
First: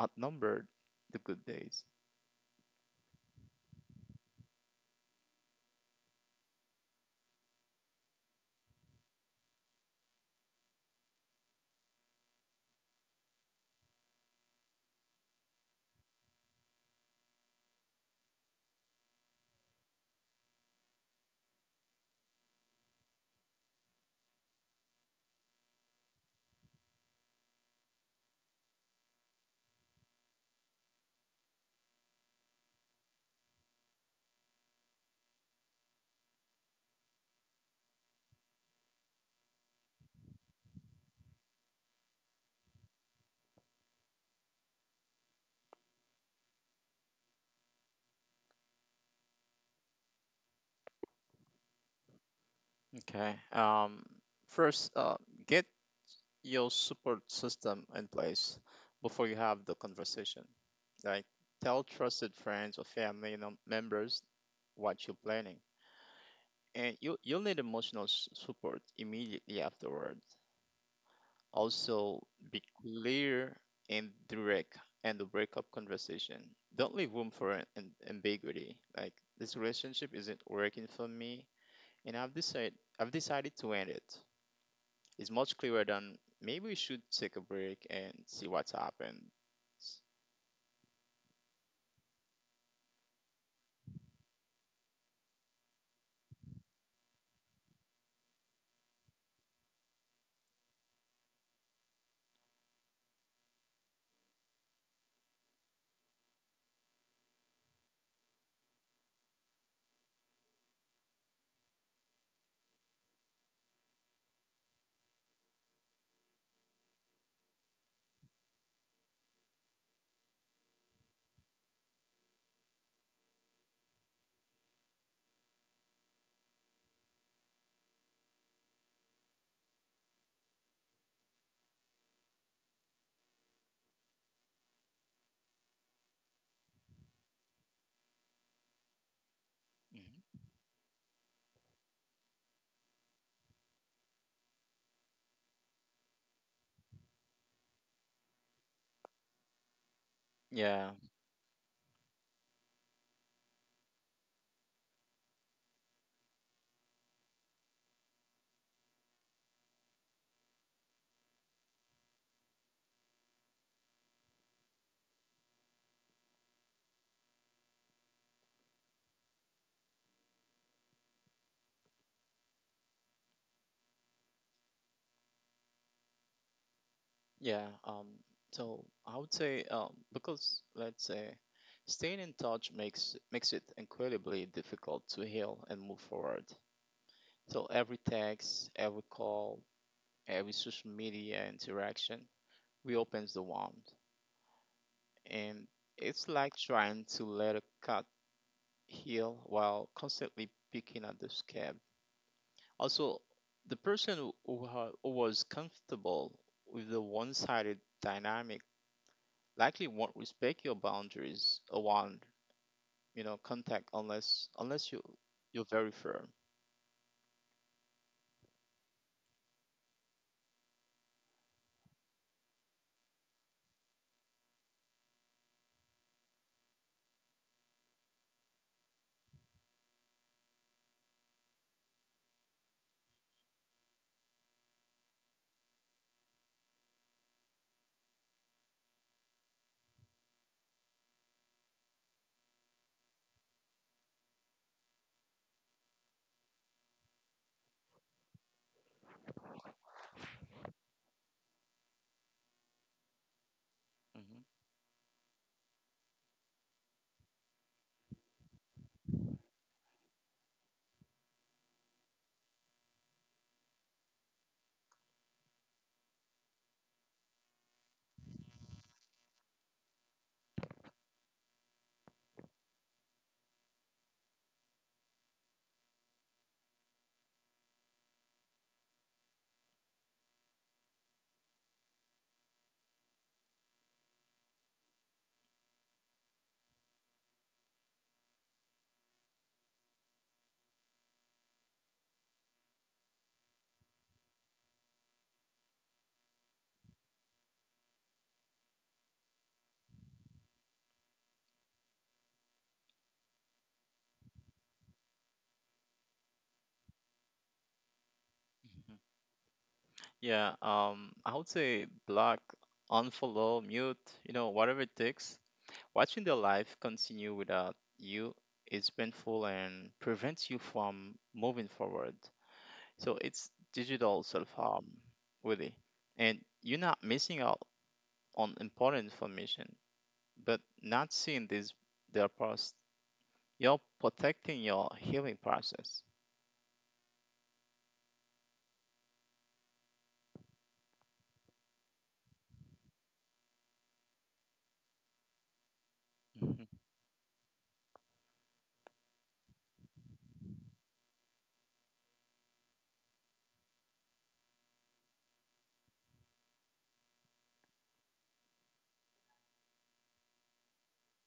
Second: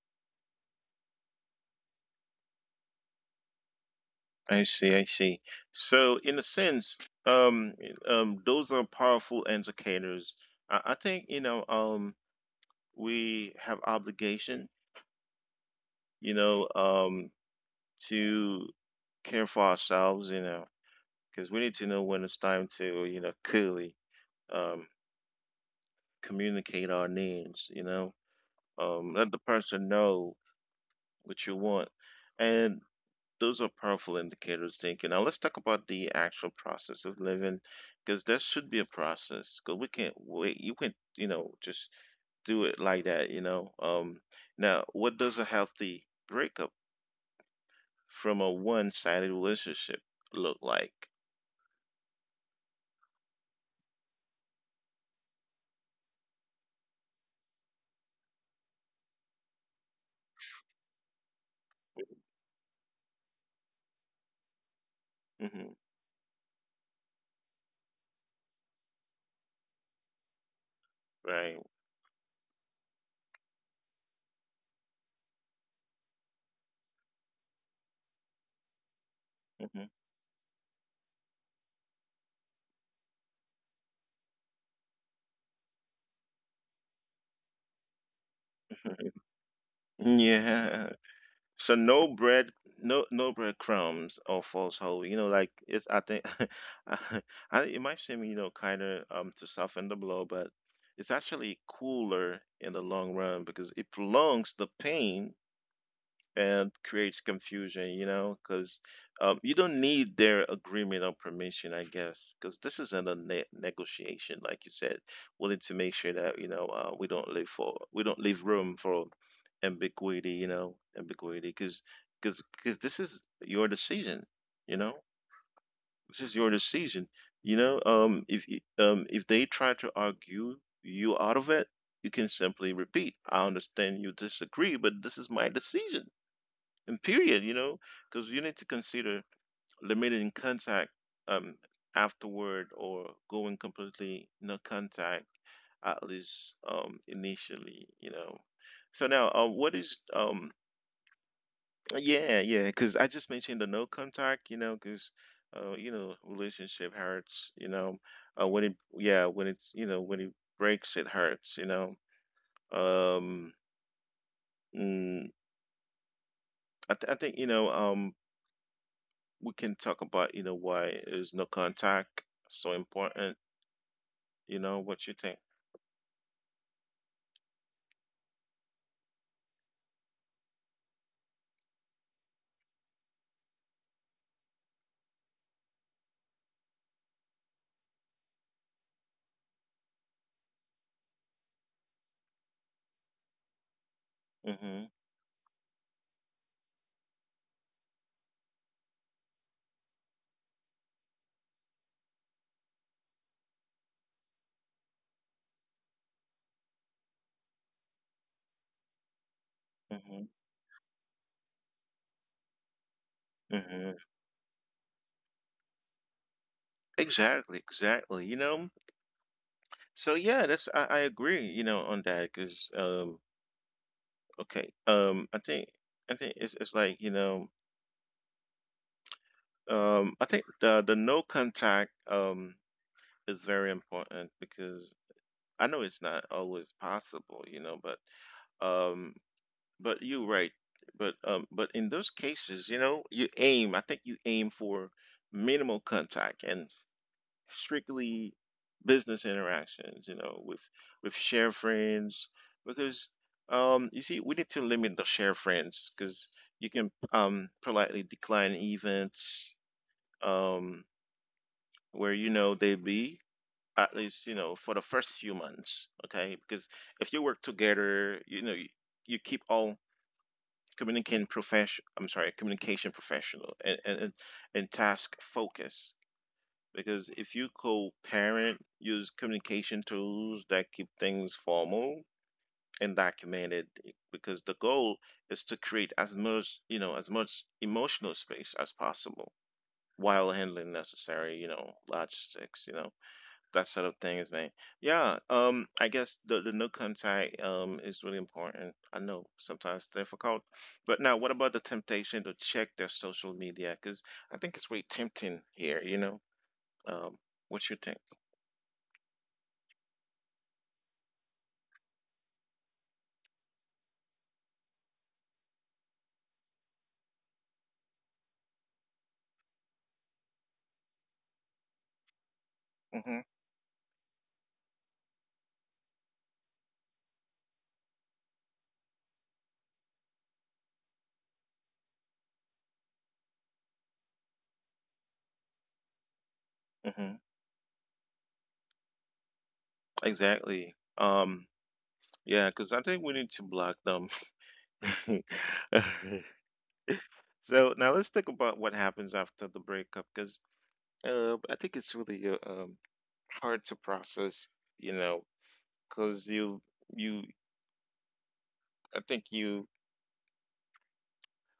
Speaker 2: outnumbered the good days.
Speaker 1: I see, I see. So in a sense, those are powerful indicators. I think, you know, we have obligation, you know, to care for ourselves, you know, because we need to know when it's time to, you know, clearly, um, communicate our needs, you know, let the person know what you want. And those are powerful indicators, thinking. Now let's talk about the actual process of living, because there should be a process. Because we can't wait. You can, not you know, just do it like that, you know. Now, what does a healthy breakup from a one-sided relationship look like?
Speaker 2: Okay. First, get your support system in place before you have the conversation. Like, tell trusted friends or family members what you're
Speaker 1: hmm
Speaker 2: planning, and you'll need emotional support immediately afterward.
Speaker 1: right.
Speaker 2: Also, be clear and direct and the breakup conversation. Don't leave room for an ambiguity. Like this
Speaker 1: hmm
Speaker 2: relationship isn't working for me, and I've decided to end it. It's much clearer than maybe we should take a break and see what's happened.
Speaker 1: <laughs> Yeah. So no no breadcrumbs or false hope. You know, like it's. I think <laughs> I, it might seem you know kind of to soften the blow, but it's actually cooler in the long run because it prolongs the pain and creates confusion, you know, because you don't need their agreement or permission, I guess, because this isn't a negotiation, like you said. We need to make sure that you know we don't leave room for ambiguity, you know, ambiguity, because because this is your decision, you know, this is your decision, you know. If they try to argue you out of it, you can simply repeat, I understand you disagree, but this is my decision and period you know because you need to consider limiting
Speaker 2: Mhm.
Speaker 1: contact um afterward or going completely no contact at least initially you know so now what is
Speaker 2: Yeah,
Speaker 1: yeah yeah because I just mentioned the no contact you know because you know relationship hurts you know when it yeah when it's you know when it breaks it hurts you know um mm, I think you know we can talk about you know why is no contact so important you know what you think.
Speaker 2: yeah. So I would say, because let's say staying in touch makes it incredibly difficult to heal and move forward. So every text, every call, every social media interaction reopens the wound.
Speaker 1: hmm
Speaker 2: And it's like trying to let a cut heal while constantly picking at the scab. Also, the person who was comfortable with the one-sided dynamic likely won't
Speaker 1: hmm
Speaker 2: respect your boundaries around, you know, contact
Speaker 1: hmm
Speaker 2: unless you're very firm.
Speaker 1: exactly exactly you know so yeah that's I agree you know on that because okay I think it's like you know I think the no contact is very important because I know it's not always possible you know but um but you are right. But in those cases, you know, you aim. I think you aim for minimal contact and strictly business interactions. You know, with share friends because you see, we need
Speaker 2: Hmm.
Speaker 1: to limit the share friends because you can politely decline events um where you know they be at least you know for the first few months. Okay, because if you work together, you know you, you keep all communicating profession I'm sorry communication professional and task focus because if you co-parent use communication tools that keep things formal and documented because the goal is to create as much you know as much emotional space as possible while handling necessary you know logistics you know that sort of thing is man. Yeah, I guess the no contact is really important. I know sometimes difficult, but now what about the temptation to check their social media? Because I think it's really tempting here. You know, um, what you think?
Speaker 2: Yeah, I would say block, unfollow, mute, you know, whatever it takes. Watching their life continue without you is painful and prevents you from moving forward.
Speaker 1: Mm-hmm.
Speaker 2: So it's digital self-harm, really. And you're not missing out on important information, but not seeing this their past. You're protecting your healing process.
Speaker 1: Mm-hmm. Exactly. Yeah, because I think we need to block them. <laughs>
Speaker 2: Mhm.
Speaker 1: So now let's think about what happens after the breakup, because I think it's really hard to process, you know, because you I think you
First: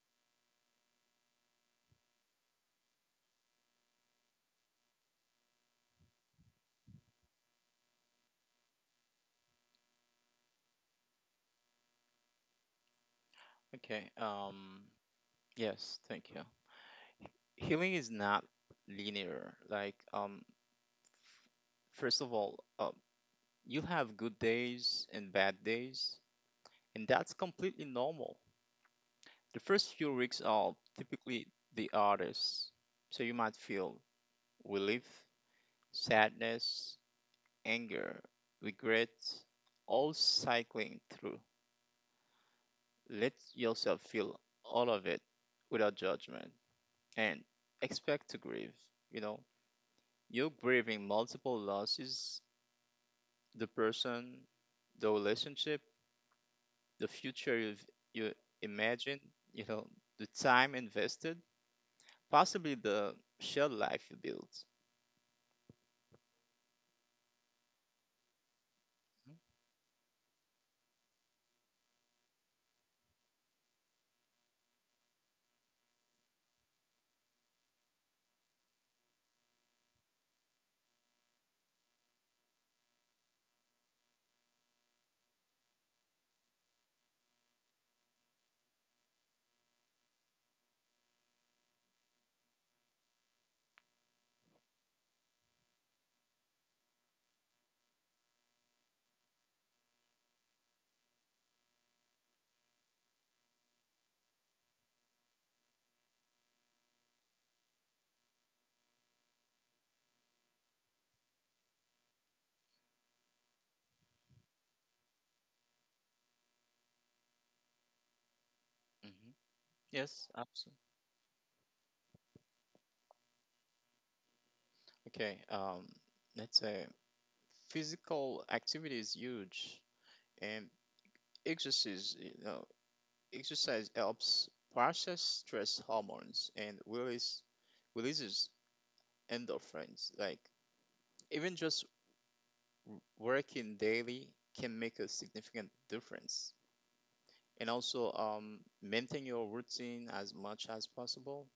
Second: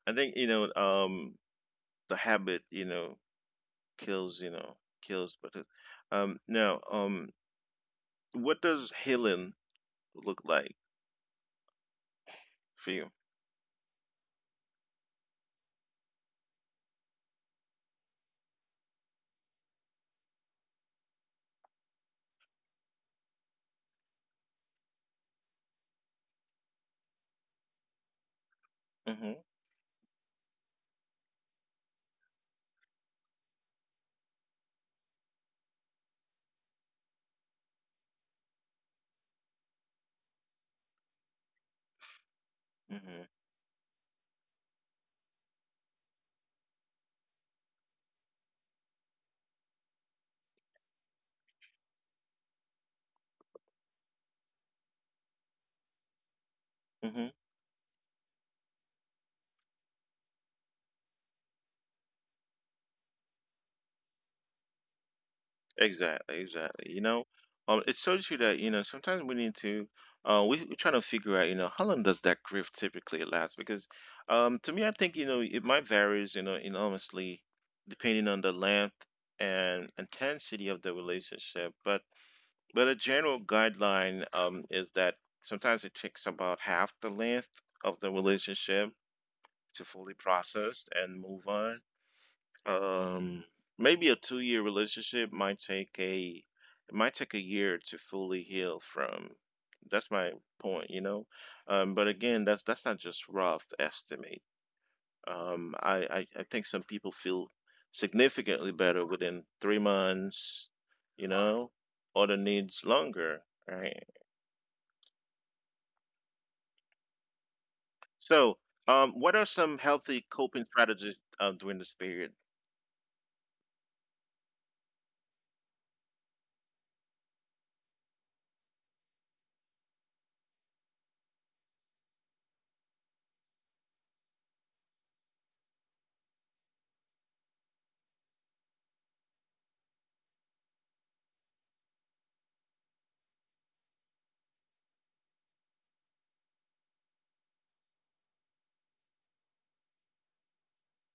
Speaker 1: I think you know the habit you know kills, but it, now what does healing look like for you?
Speaker 2: Okay, yes, thank you. Healing is not linear. Like, first of all, you have good days and bad days, and that's completely normal.
Speaker 1: Mm-hmm,
Speaker 2: The first few weeks are typically the hardest, so you might feel relief, sadness, anger, regret, all cycling through. Let
Speaker 1: mm-hmm,
Speaker 2: yourself feel all of it without judgment and expect to grieve. You know, you're grieving multiple losses the person, the relationship, the
Speaker 1: mm-hmm.
Speaker 2: future you've, you imagine, you know, the time invested, possibly the shared life you build.
Speaker 1: Exactly, exactly. You know, it's so true that you know sometimes we need to, we're trying to figure out you know how long does that grief typically last? Because, to me, I think you know it might varies you know enormously depending on the length and intensity of the relationship. But a general guideline is that sometimes it takes about half the length of the relationship to fully process and move on um, maybe a 2 year relationship might take a it might take a year to fully heal from. That's my point, you know. But again, that's not just rough estimate. I think some people feel significantly better within 3 months, you know. Other needs longer, right? So,
Speaker 2: Mm-hmm.
Speaker 1: what are some
Speaker 2: Yes,
Speaker 1: healthy
Speaker 2: absolutely.
Speaker 1: coping strategies during this period?
Speaker 2: Okay, let's say physical activity is huge, and exercise, you know, exercise helps process stress hormones and releases endorphins. Like even just working daily can make a significant difference. And also, maintain your routine as much as possible.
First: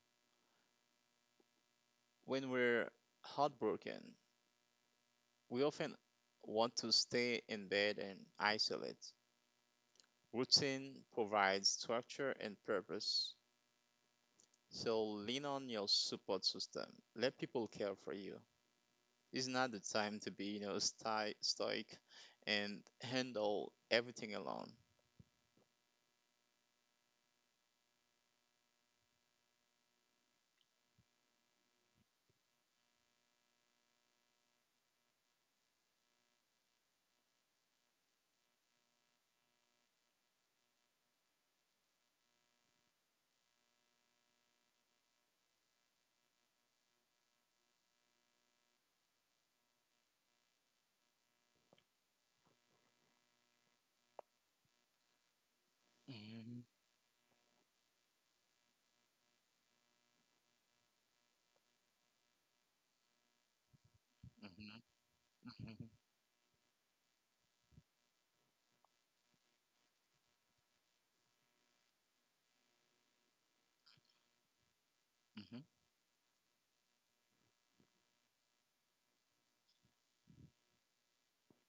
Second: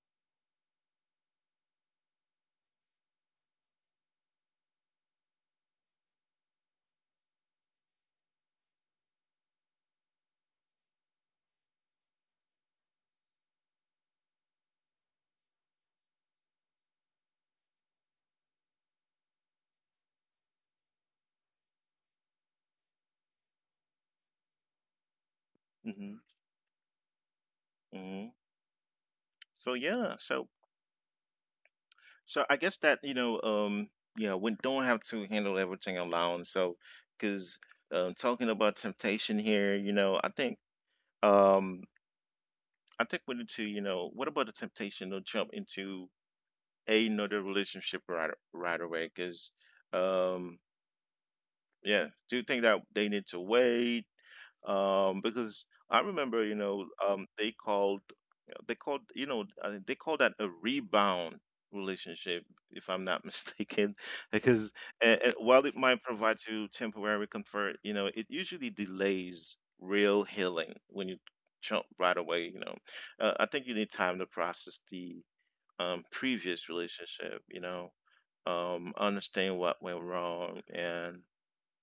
Speaker 2: When we're heartbroken, we often want to stay in bed and isolate. Routine provides structure and purpose. So lean on your support system. Let people care for you. It's not the time to be, you know, stoic and handle everything alone.
Speaker 1: hmm hmm So yeah, so So I guess that we don't have to handle everything alone. So, because Talking about temptation here, um, I think we need to, what about the temptation to jump into another relationship right away? Um, yeah, do you think that they need to wait? Because I remember,
Speaker 2: Mhm,
Speaker 1: they called they call that a rebound relationship if I'm not <laughs> mistaken. Because
Speaker 2: mhm,
Speaker 1: While it
Speaker 2: mhm,
Speaker 1: might provide you temporary comfort, you know, it usually delays real healing when you jump right away, you know. I think you need time to process the
Speaker 2: mhm.
Speaker 1: previous relationship, you know, understand what went wrong and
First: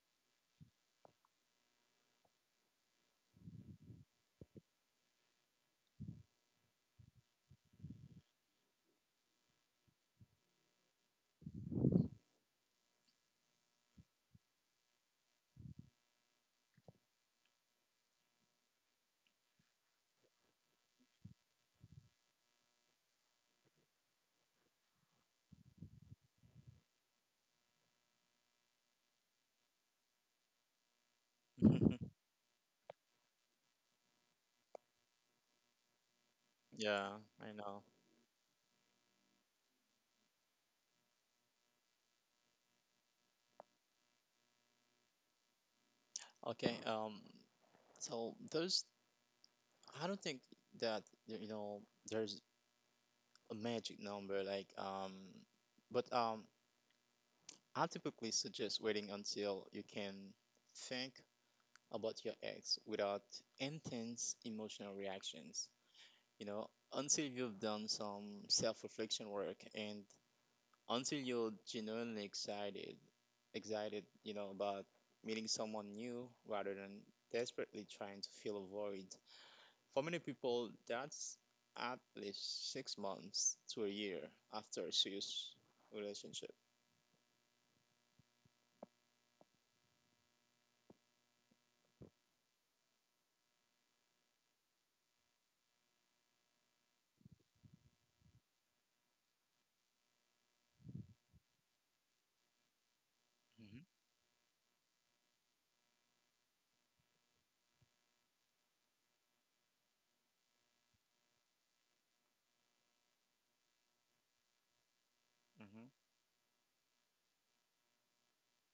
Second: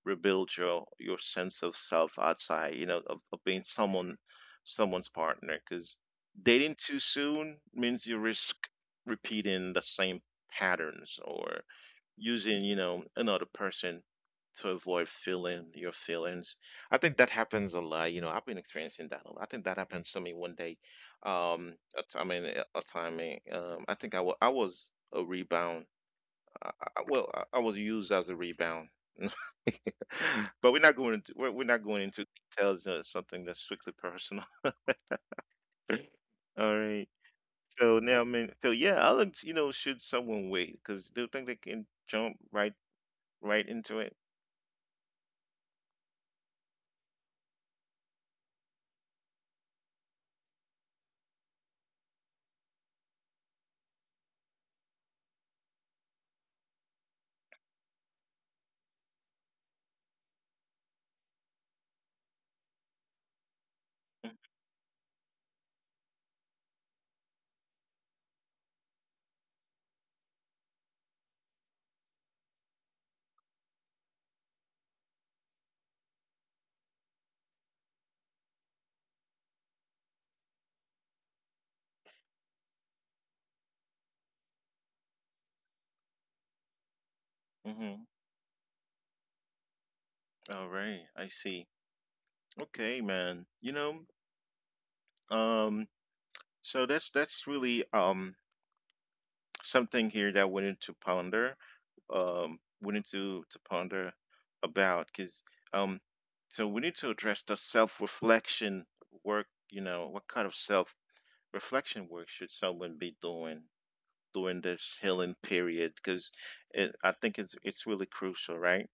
Speaker 1: rebuild your sense of self outside, you know, of being someone's partner, because dating too soon means you risk repeating the same patterns or using, you know, another person to avoid feeling your feelings. I think that happens a lot, you know. I've been experiencing that a lot. I think that happens to me one day, I mean a time, I think I was a rebound. I, I was used as a rebound. <laughs> But we're not going into we're not going into
Speaker 2: <laughs>
Speaker 1: details of something that's strictly personal. <laughs> All right.
Speaker 2: Yeah, I know.
Speaker 1: So now, I would, you know, should someone wait? Because do you think they can jump right into it?
Speaker 2: Okay, so those I don't think that you know there's a magic number like but I typically suggest waiting until you can think about your ex without intense emotional reactions. You know, until you've done some self-reflection work and until you're genuinely excited, you know, about meeting someone new rather than desperately trying to fill a void. For many people, that's at least six months to a year after a serious relationship.
Speaker 1: Mm-hmm. All right, I see. Okay, man. Um, so that's really something here that I wanted to ponder. We need to
Speaker 2: Mhm.
Speaker 1: ponder about, because um so we need to address the self-reflection work. You know, what kind of self-reflection work should someone be doing during this healing period? Because I think it's really crucial, right?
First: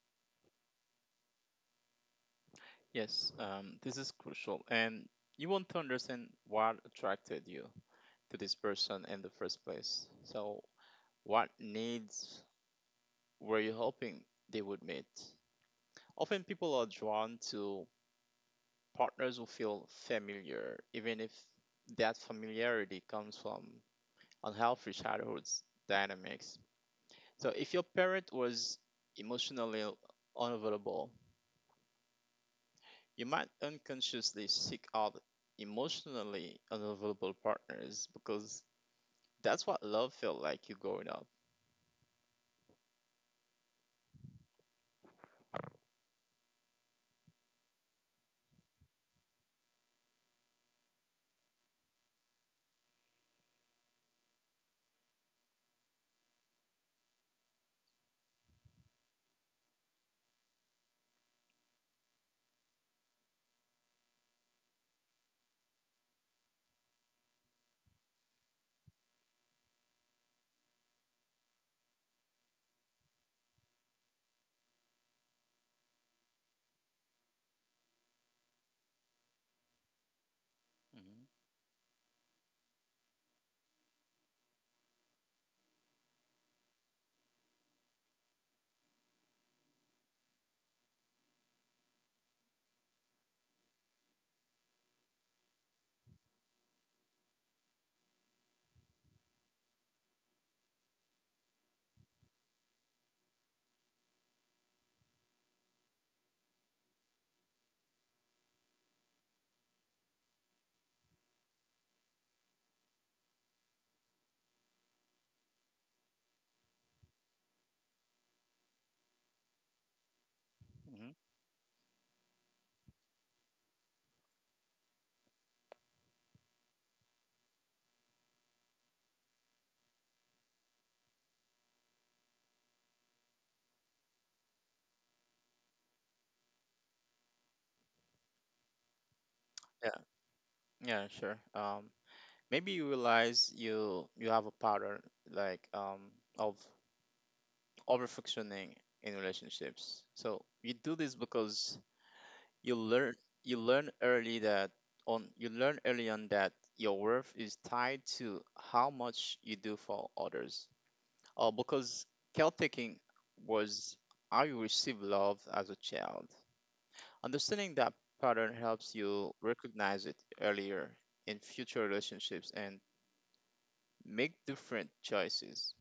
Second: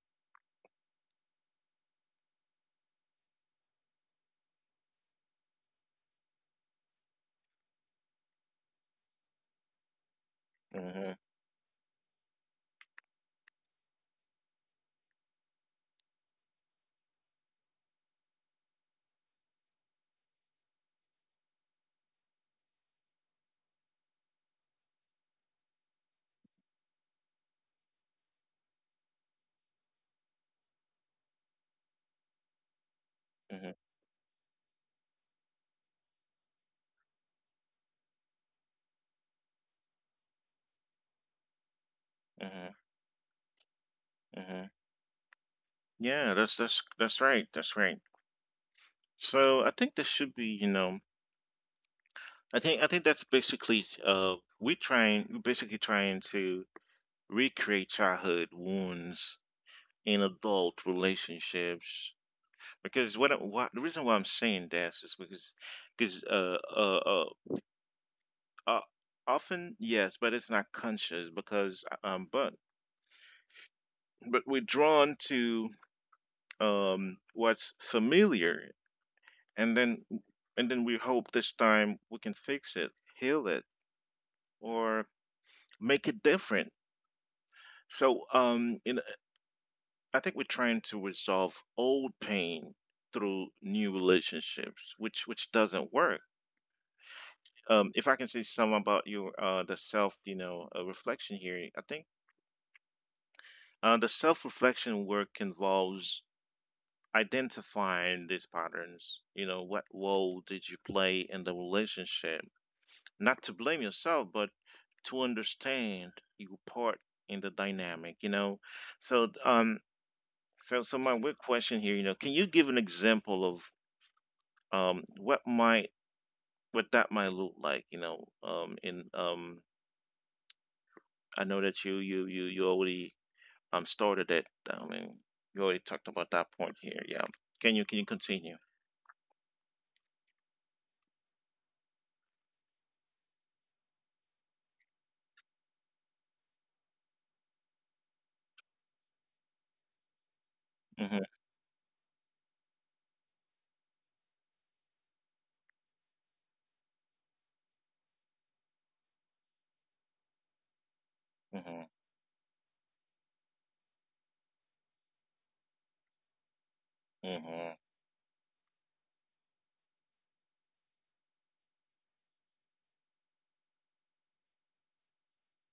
Speaker 2: Yes, this is crucial. And you want to understand what attracted you to this person in the first place. So,
Speaker 1: hmm
Speaker 2: what needs were you hoping they would meet? Often people are drawn to partners will feel familiar, even if that familiarity comes from unhealthy childhood dynamics. So, if your parent was emotionally unavailable, you might
Speaker 1: hmm
Speaker 2: unconsciously seek out emotionally unavailable partners because that's what love felt like you growing up.
Speaker 1: hmm hmm yeah, that's right, that's right. So I think there should be, you know, I think that's basically, we're basically trying to recreate childhood wounds in adult relationships. Because why, the reason why I'm saying this is because because uh, uh, uh, uh often, yes, but it's not conscious, because but we're drawn to what's familiar, and then we
Speaker 2: Mm-hmm.
Speaker 1: hope this time we can fix it, heal it, or make it different. so um in, I think we're trying to resolve old pain through new relationships, which doesn't work. If I can say something about your the self, you know, reflection here, I think the self reflection work involves identifying these patterns. You know, what role did you play in the relationship? Not to blame yourself, but to understand your part in the dynamic. So um,
Speaker 2: Mm-hmm.
Speaker 1: my weird question here, you know, can you give an example of what might, what that might look like? You know, in. I know that you already started it. I mean, you already talked about that point here. Yeah. Can you continue?
Speaker 2: Yeah, yeah, sure. Maybe you realize you have a pattern like of over functioning in relationships. So you do this
Speaker 1: Mhm.
Speaker 2: because you learn you learn early that on you learn early on that your worth is tied to how much you do for others.
Speaker 1: Mhm.
Speaker 2: Because caretaking was how you receive love as a child.
Speaker 1: Mhm.
Speaker 2: Understanding that pattern helps you recognize it earlier in future relationships and make different choices.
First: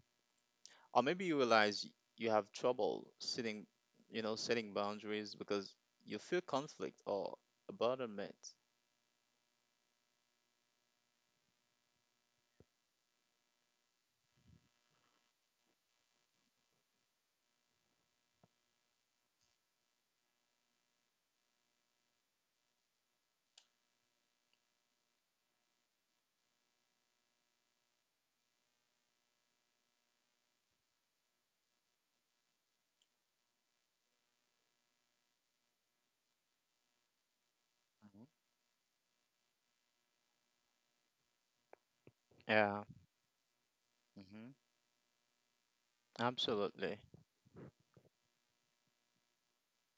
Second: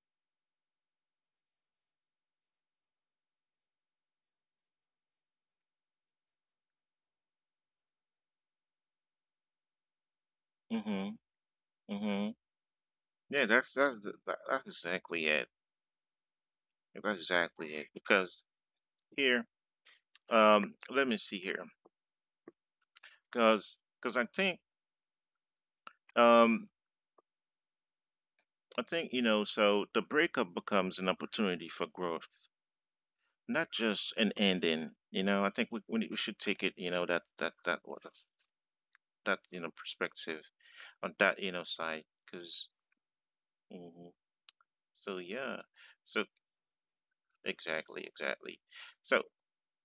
Speaker 2: Or maybe you realize you have trouble setting boundaries because you feel conflict or abandonment.
Speaker 1: Mhm. Mhm. Yeah, that's exactly it. That's exactly it. Because here, let me see here, because um I think, you know, so the breakup becomes an opportunity for growth, not just an ending. You know, I think we should take it, you know, that, that, that, what
Speaker 2: Mhm,
Speaker 1: that's, that, you know, perspective on that, you know, side,
Speaker 2: yeah,
Speaker 1: because hmm
Speaker 2: mhm,
Speaker 1: so, yeah. So,
Speaker 2: absolutely.
Speaker 1: exactly, exactly. So,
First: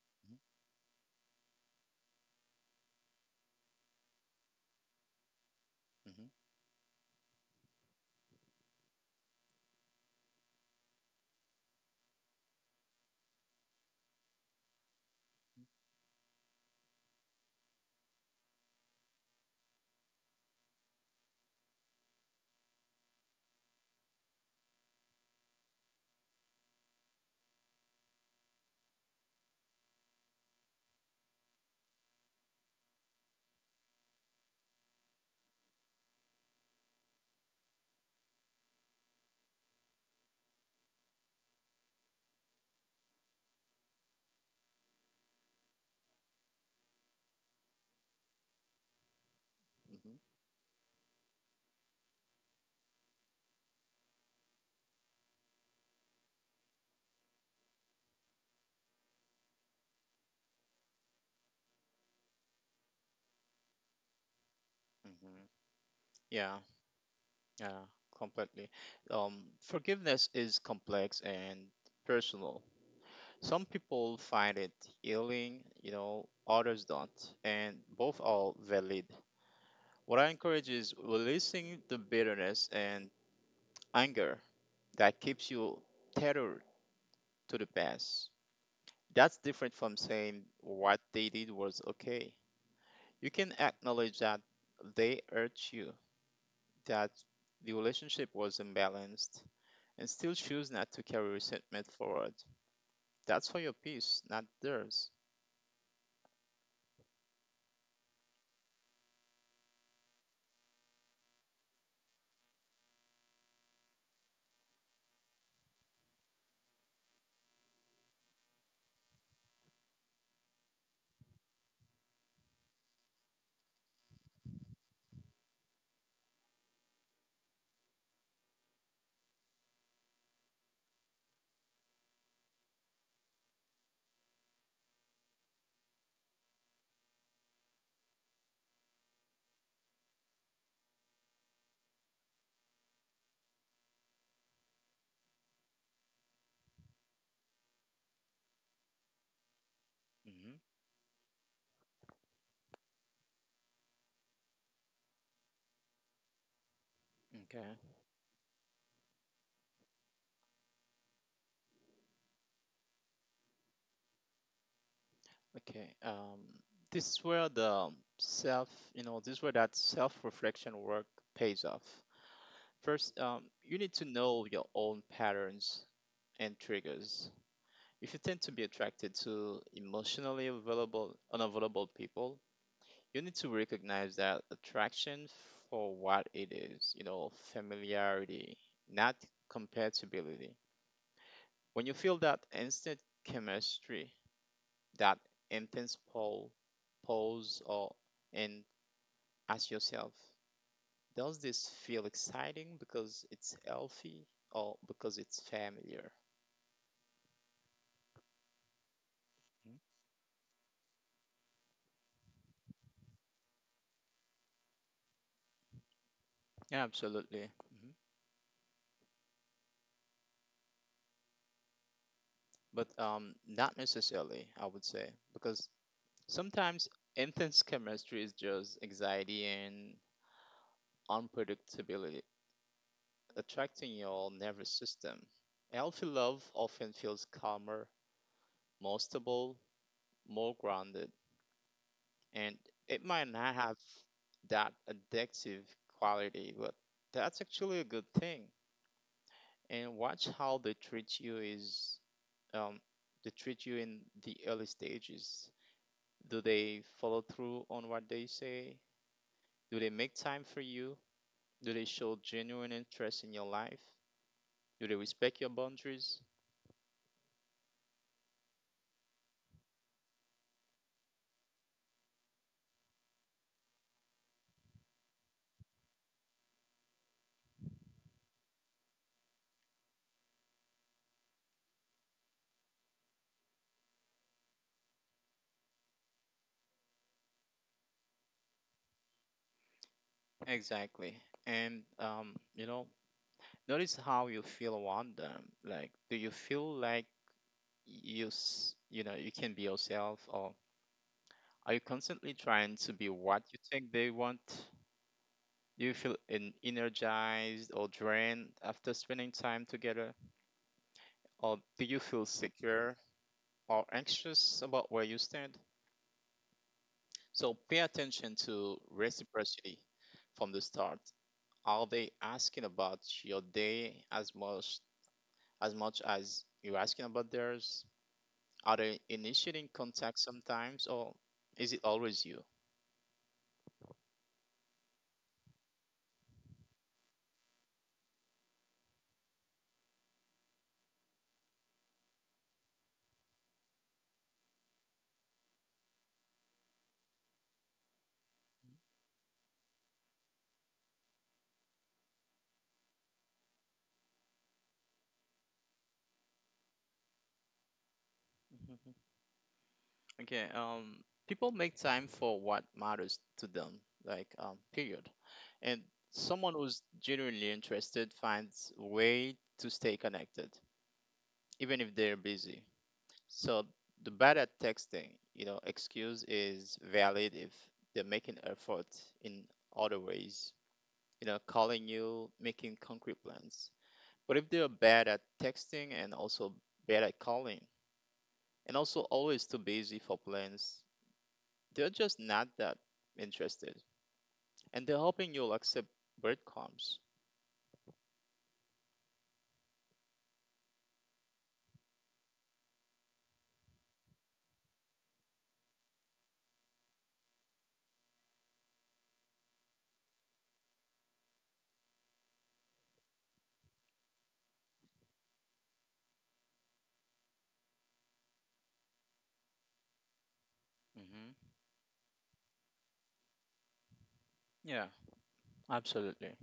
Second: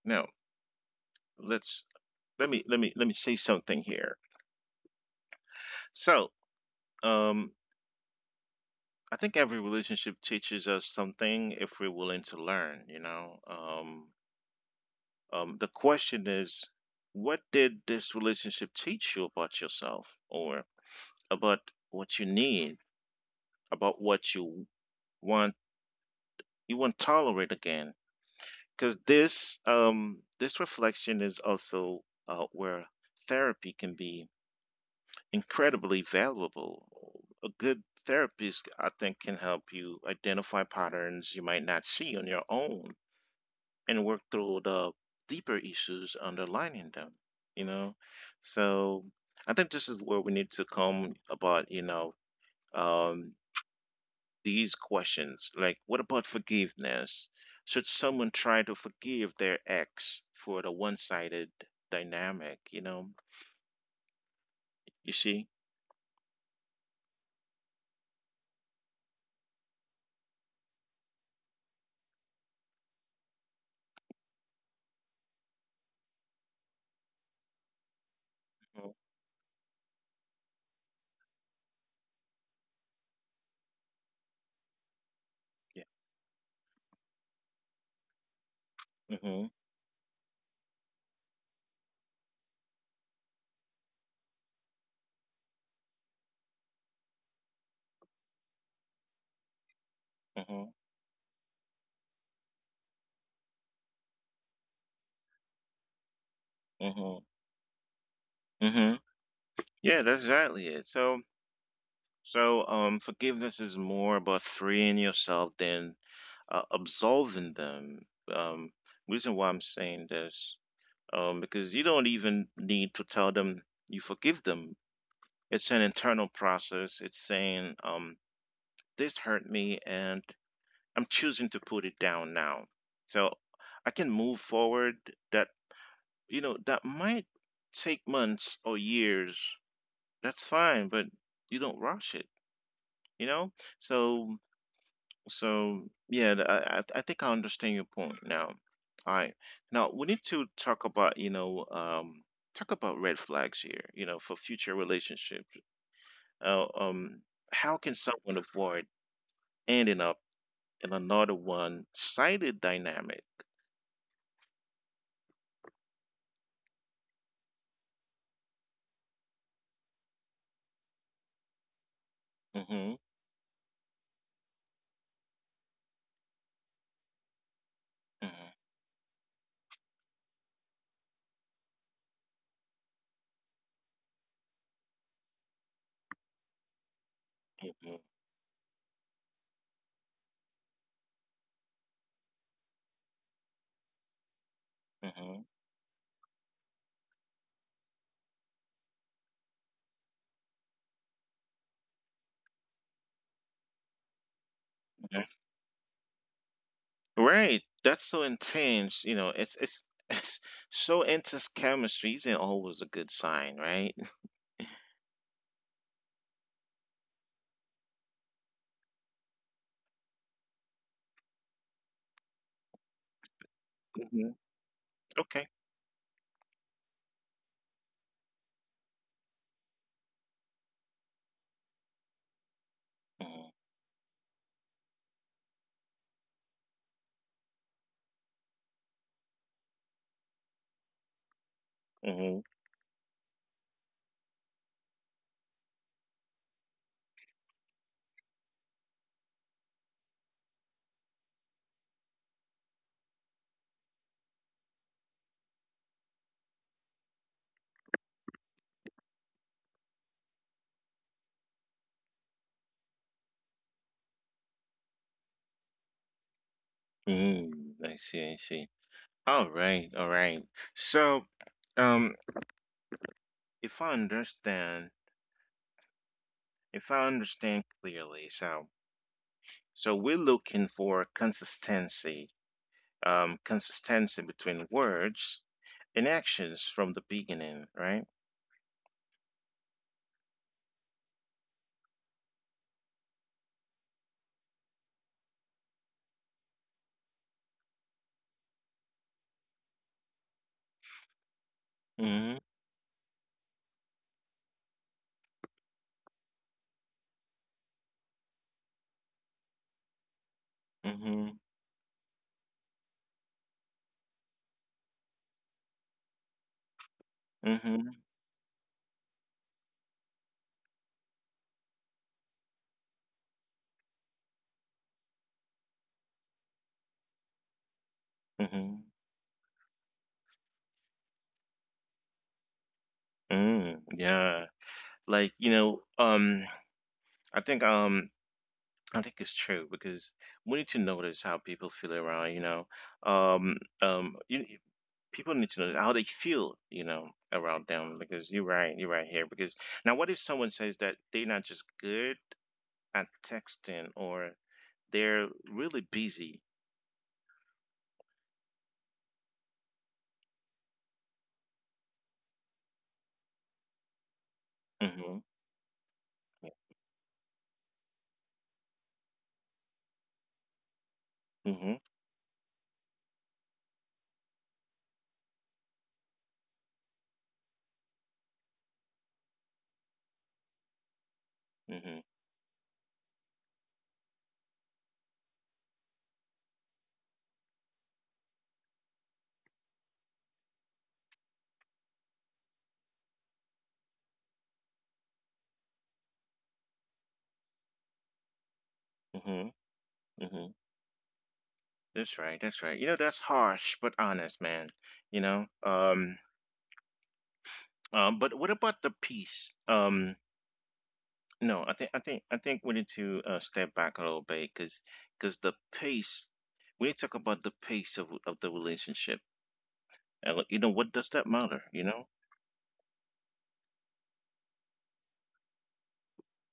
Speaker 1: now
Speaker 2: Mhm,
Speaker 1: let's, let me, let me, let me say something here.
Speaker 2: mhm,
Speaker 1: So, um, I think every relationship teaches us something if we're willing to learn, you know. The question is, what did this relationship teach you about yourself, or about what you need, about what you want, you won't tolerate again? Because this, this reflection is also where therapy can be incredibly valuable. A good therapist, I think, can help you identify patterns you might not see on your own and work through the deeper issues underlying them, you know? So I think this is where we
Speaker 2: mhm,
Speaker 1: need to come about, you know, um, these questions. Like, what about forgiveness? Should someone try to forgive their ex for the one sided dynamic, you know? You see?
Speaker 2: mhm. Yeah, yeah, completely. Forgiveness is complex and personal. Some people find it healing, you know, others don't, and both are
Speaker 1: Mhm.
Speaker 2: valid. What I encourage is releasing the bitterness and anger that keeps
Speaker 1: Yeah.
Speaker 2: you tethered to the past.
Speaker 1: Mm-hmm.
Speaker 2: That's different from saying what they did was okay. You can acknowledge that they hurt you, that the relationship was imbalanced, and still
Speaker 1: Mm-hmm.
Speaker 2: choose not to carry resentment forward. That's for your peace, not theirs.
Speaker 1: Mm-hmm. Mm-hmm. Yeah, that's exactly it. Forgiveness is more about freeing yourself than absolving them. Um, Reason why I'm saying this, because you don't even need to tell them you forgive them. It's an internal process. It's saying, this hurt me and I'm choosing to put it down now, so I can move forward. that, you know, that might take months or years. That's fine, but you don't rush it, you know? So So I think I understand your point now. All right, now we need to talk
Speaker 2: Hmm.
Speaker 1: about, talk about red flags here. You know, for future relationships. Uh, um, how can
Speaker 2: Okay.
Speaker 1: someone avoid ending up in another one-sided dynamic?
Speaker 2: Okay. This is where the self, this is where that self-reflection work pays off.
Speaker 1: hmm
Speaker 2: First, you need to know your own patterns and triggers. If you
Speaker 1: hmm
Speaker 2: tend to be attracted to emotionally available, unavailable people, you need to recognize that attraction for what it is, you know,
Speaker 1: hmm
Speaker 2: familiarity, not compatibility. When you feel that instant chemistry, that intense pull, pose, or and ask yourself, does this feel exciting because it's healthy or because
Speaker 1: hmm
Speaker 2: it's familiar?
Speaker 1: Right, that's so intense. You know, it's it's.
Speaker 2: Mhm.
Speaker 1: <laughs> It's so intense, chemistry isn't always a good sign, right?
Speaker 2: Yeah, absolutely. But not
Speaker 1: <laughs> hmm
Speaker 2: necessarily, I would say,
Speaker 1: Okay.
Speaker 2: because sometimes intense chemistry is just anxiety and unpredictability attracting your nervous system. Healthy love often feels calmer, more stable, more grounded,
Speaker 1: hmm
Speaker 2: and it might not have that addictive quality, but that's actually a good thing. And watch how they treat you is um, they treat you in the early stages. Do they follow through on what they say? Do they make time for you? Do they show genuine interest in your life? Do they respect your boundaries?
Speaker 1: Mm, I see, I see. All right, all right. So, um, if I understand, if I understand clearly, so so we're looking for consistency, consistency between words and actions from the beginning, right?
Speaker 2: Exactly. And, you know, notice how you feel around them. Like, do you feel like you know, you can be yourself, or are you constantly
Speaker 1: Mm-hmm,
Speaker 2: trying to be what you think they want? Do you feel energized or drained after spending time together?
Speaker 1: mm-hmm,
Speaker 2: Or do you feel secure or anxious about where you stand? So pay
Speaker 1: mm-hmm,
Speaker 2: attention to reciprocity from the start. Are they asking about your day as much as you're asking about theirs?
Speaker 1: mm-hmm.
Speaker 2: Are they initiating contact sometimes or is it always you?
Speaker 1: Mm, yeah. Like, you know, I think um I think it's true because we need to notice how people feel around, you know. Um, um, you, People need to know how they feel, you know, around them. Because you're right here. Because now, what if someone says that they're not just good at texting or they're really busy?
Speaker 2: Mhm. Okay, people make time for what matters to them, like
Speaker 1: Mm-hmm.
Speaker 2: period. And someone who's genuinely interested finds way to stay connected,
Speaker 1: Mm-hmm.
Speaker 2: even if they're busy. So the bad at texting, you know, excuse is valid if they're making effort in other ways, you know,
Speaker 1: Mm-hmm.
Speaker 2: calling you, making concrete plans. But if they're bad at texting and also bad at calling, and also always too busy for plans, they're just not that interested. And they're hoping you'll accept breadcrumbs.
Speaker 1: Mm-hmm. Mm-hmm. That's right. That's right. You know, that's harsh, but honest, man. You know, um, but what about the peace? No, I think we need to step back a little bit, because the pace we need to talk about the pace of the relationship. And like, you know, what does that matter?
Speaker 2: Hmm.
Speaker 1: You know?
Speaker 2: Yeah, absolutely.